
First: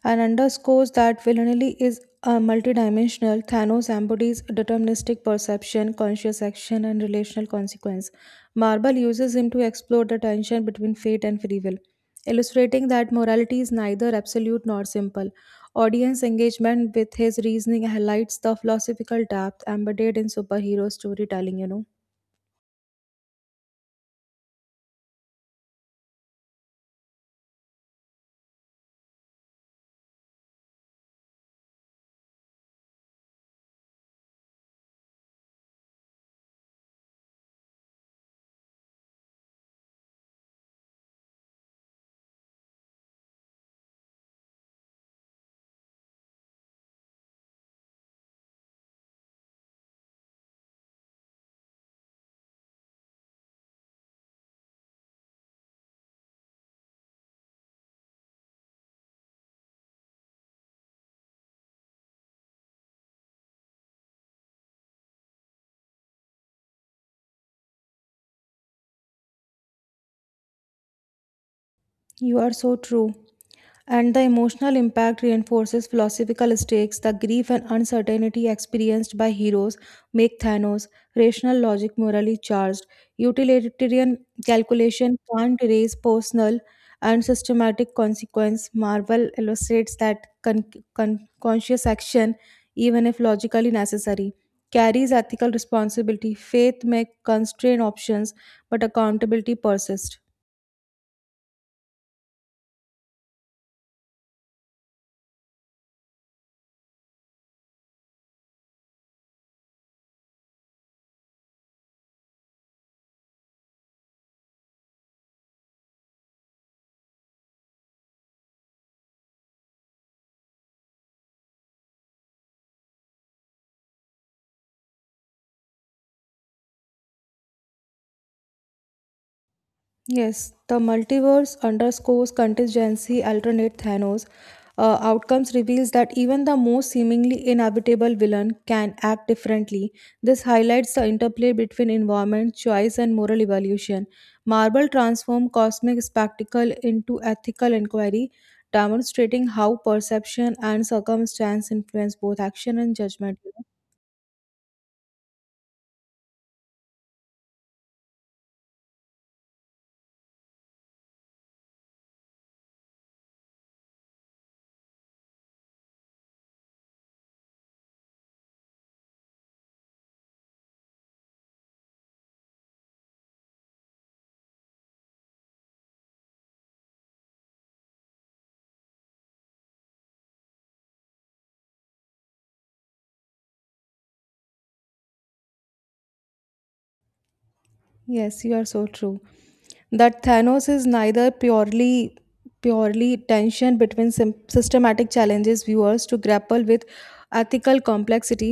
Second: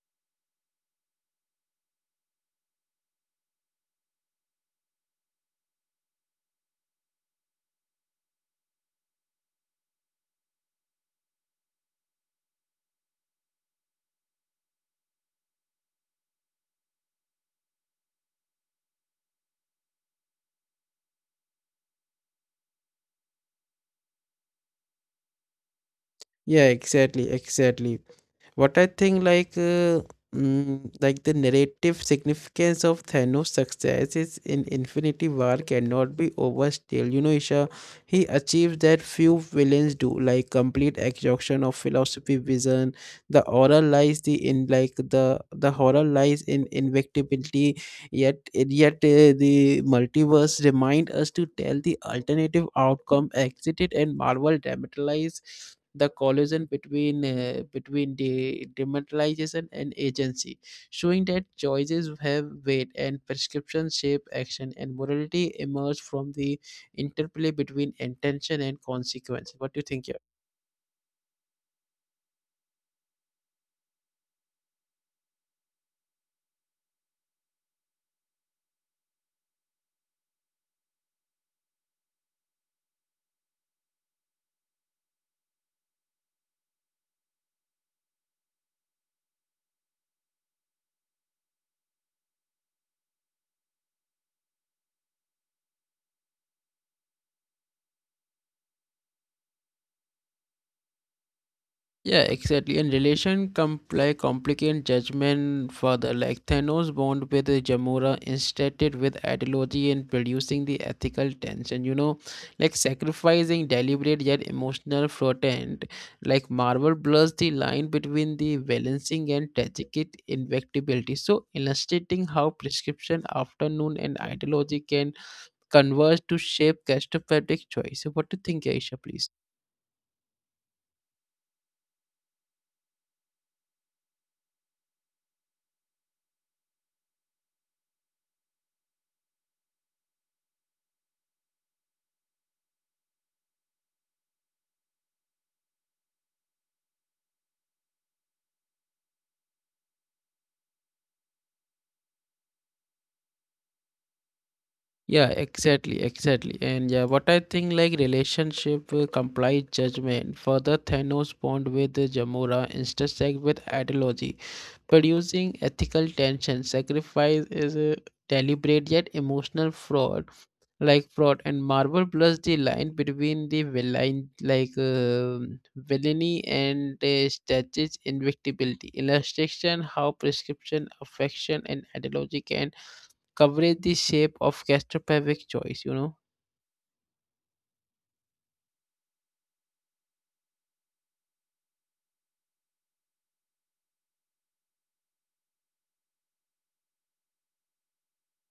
B: And underscores that villainy is a multidimensional. Thanos embodies deterministic perception, conscious action, and relational consequence. Marvel uses him to explore the tension between fate and free will, illustrating that morality is neither absolute nor simple. Audience engagement with his reasoning highlights the philosophical depth embedded in superhero storytelling, you know.
A: Yeah, exactly, exactly. What I think, like the narrative significance of thanos success is in infinity war cannot be overstated, you know, Isha. He achieves that few villains do, like complete exhaustion of philosophy vision. the horror lies the in like the the horror lies in invictibility. Yet, the multiverse remind us to tell the alternative outcome exited, and Marvel dramatize the collision between between the dramatization and agency, showing that choices have weight and prescription shape action, and morality emerge from the interplay between intention and consequence. What do you think? Here?
B: You are so true. And the emotional impact reinforces philosophical stakes. The grief and uncertainty experienced by heroes make Thanos rational logic morally charged. Utilitarian calculation can't erase personal and systematic consequence. Marvel illustrates that conscious action, even if logically necessary, carries ethical responsibility. Faith may constrain options, but accountability persists.
A: Yeah, exactly. And like complicate judgment further. Like Thanos bond with the Jamura instead with ideology and producing the ethical tension. You know, like sacrificing deliberate yet emotional frotend. Like Marvel blurs the line between the balancing and tragic invectibility. So illustrating how prescription, afternoon, and ideology can converge to shape catastrophic choice. So what do you think, Aisha, please?
B: Yes, the multiverse underscores contingency alternate Thanos. Outcomes reveals that even the most seemingly inhabitable villain can act differently. This highlights the interplay between environment, choice, and moral evolution. Marvel transformed cosmic spectacle into ethical inquiry, demonstrating how perception and circumstance influence both action and judgment.
A: Yeah, exactly, exactly. And yeah, what I think, like relationship complies judgment. Further, Thanos bond with Jamora intersect with ideology, producing ethical tension. Sacrifice is a deliberate yet emotional fraud, like fraud. And Marvel blurs the line between the villain, villainy and statue's invictibility. Illustration how prescription, affection, and ideology can coverage the shape of claustrophobic choice, you know.
B: Yes, you are so true. That Thanos is neither purely, tension between systematic challenges viewers to grapple with ethical complexity,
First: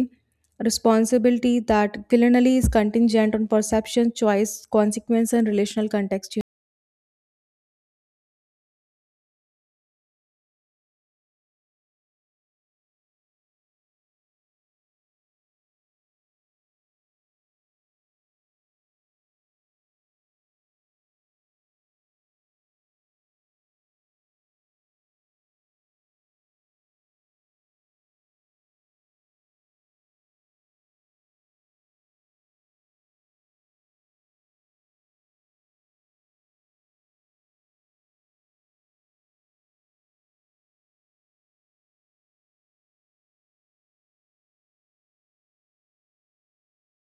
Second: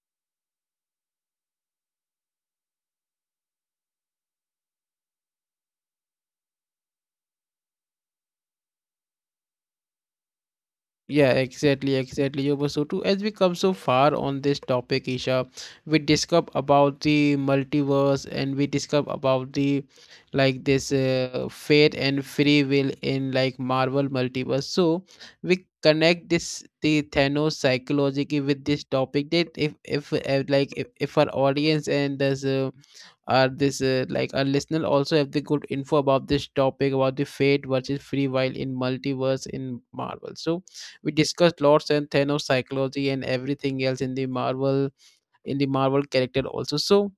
B: responsibility that culinarily is contingent on perception, choice, consequence, and relational context.
A: Yeah, exactly, exactly. Yoba. So too, as we come so far on this topic, Isha, we discuss about the multiverse and we discuss about the like this fate and free will in like Marvel multiverse. So we connect this the Thanos psychology with this topic that if like if our audience and this are this like our listener also have the good info about this topic about the fate versus free will in multiverse in Marvel. So we discussed Lord and Thanos psychology and everything else in the Marvel character also. So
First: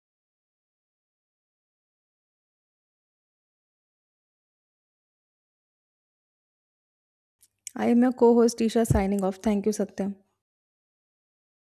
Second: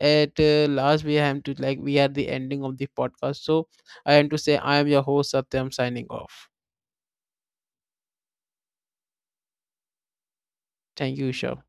A: at last we have to like we are the ending of the podcast. So I am your host Satyam signing off.
B: I am your co-host Tisha signing off. Thank you, Satyam.
A: Thank you, Isha.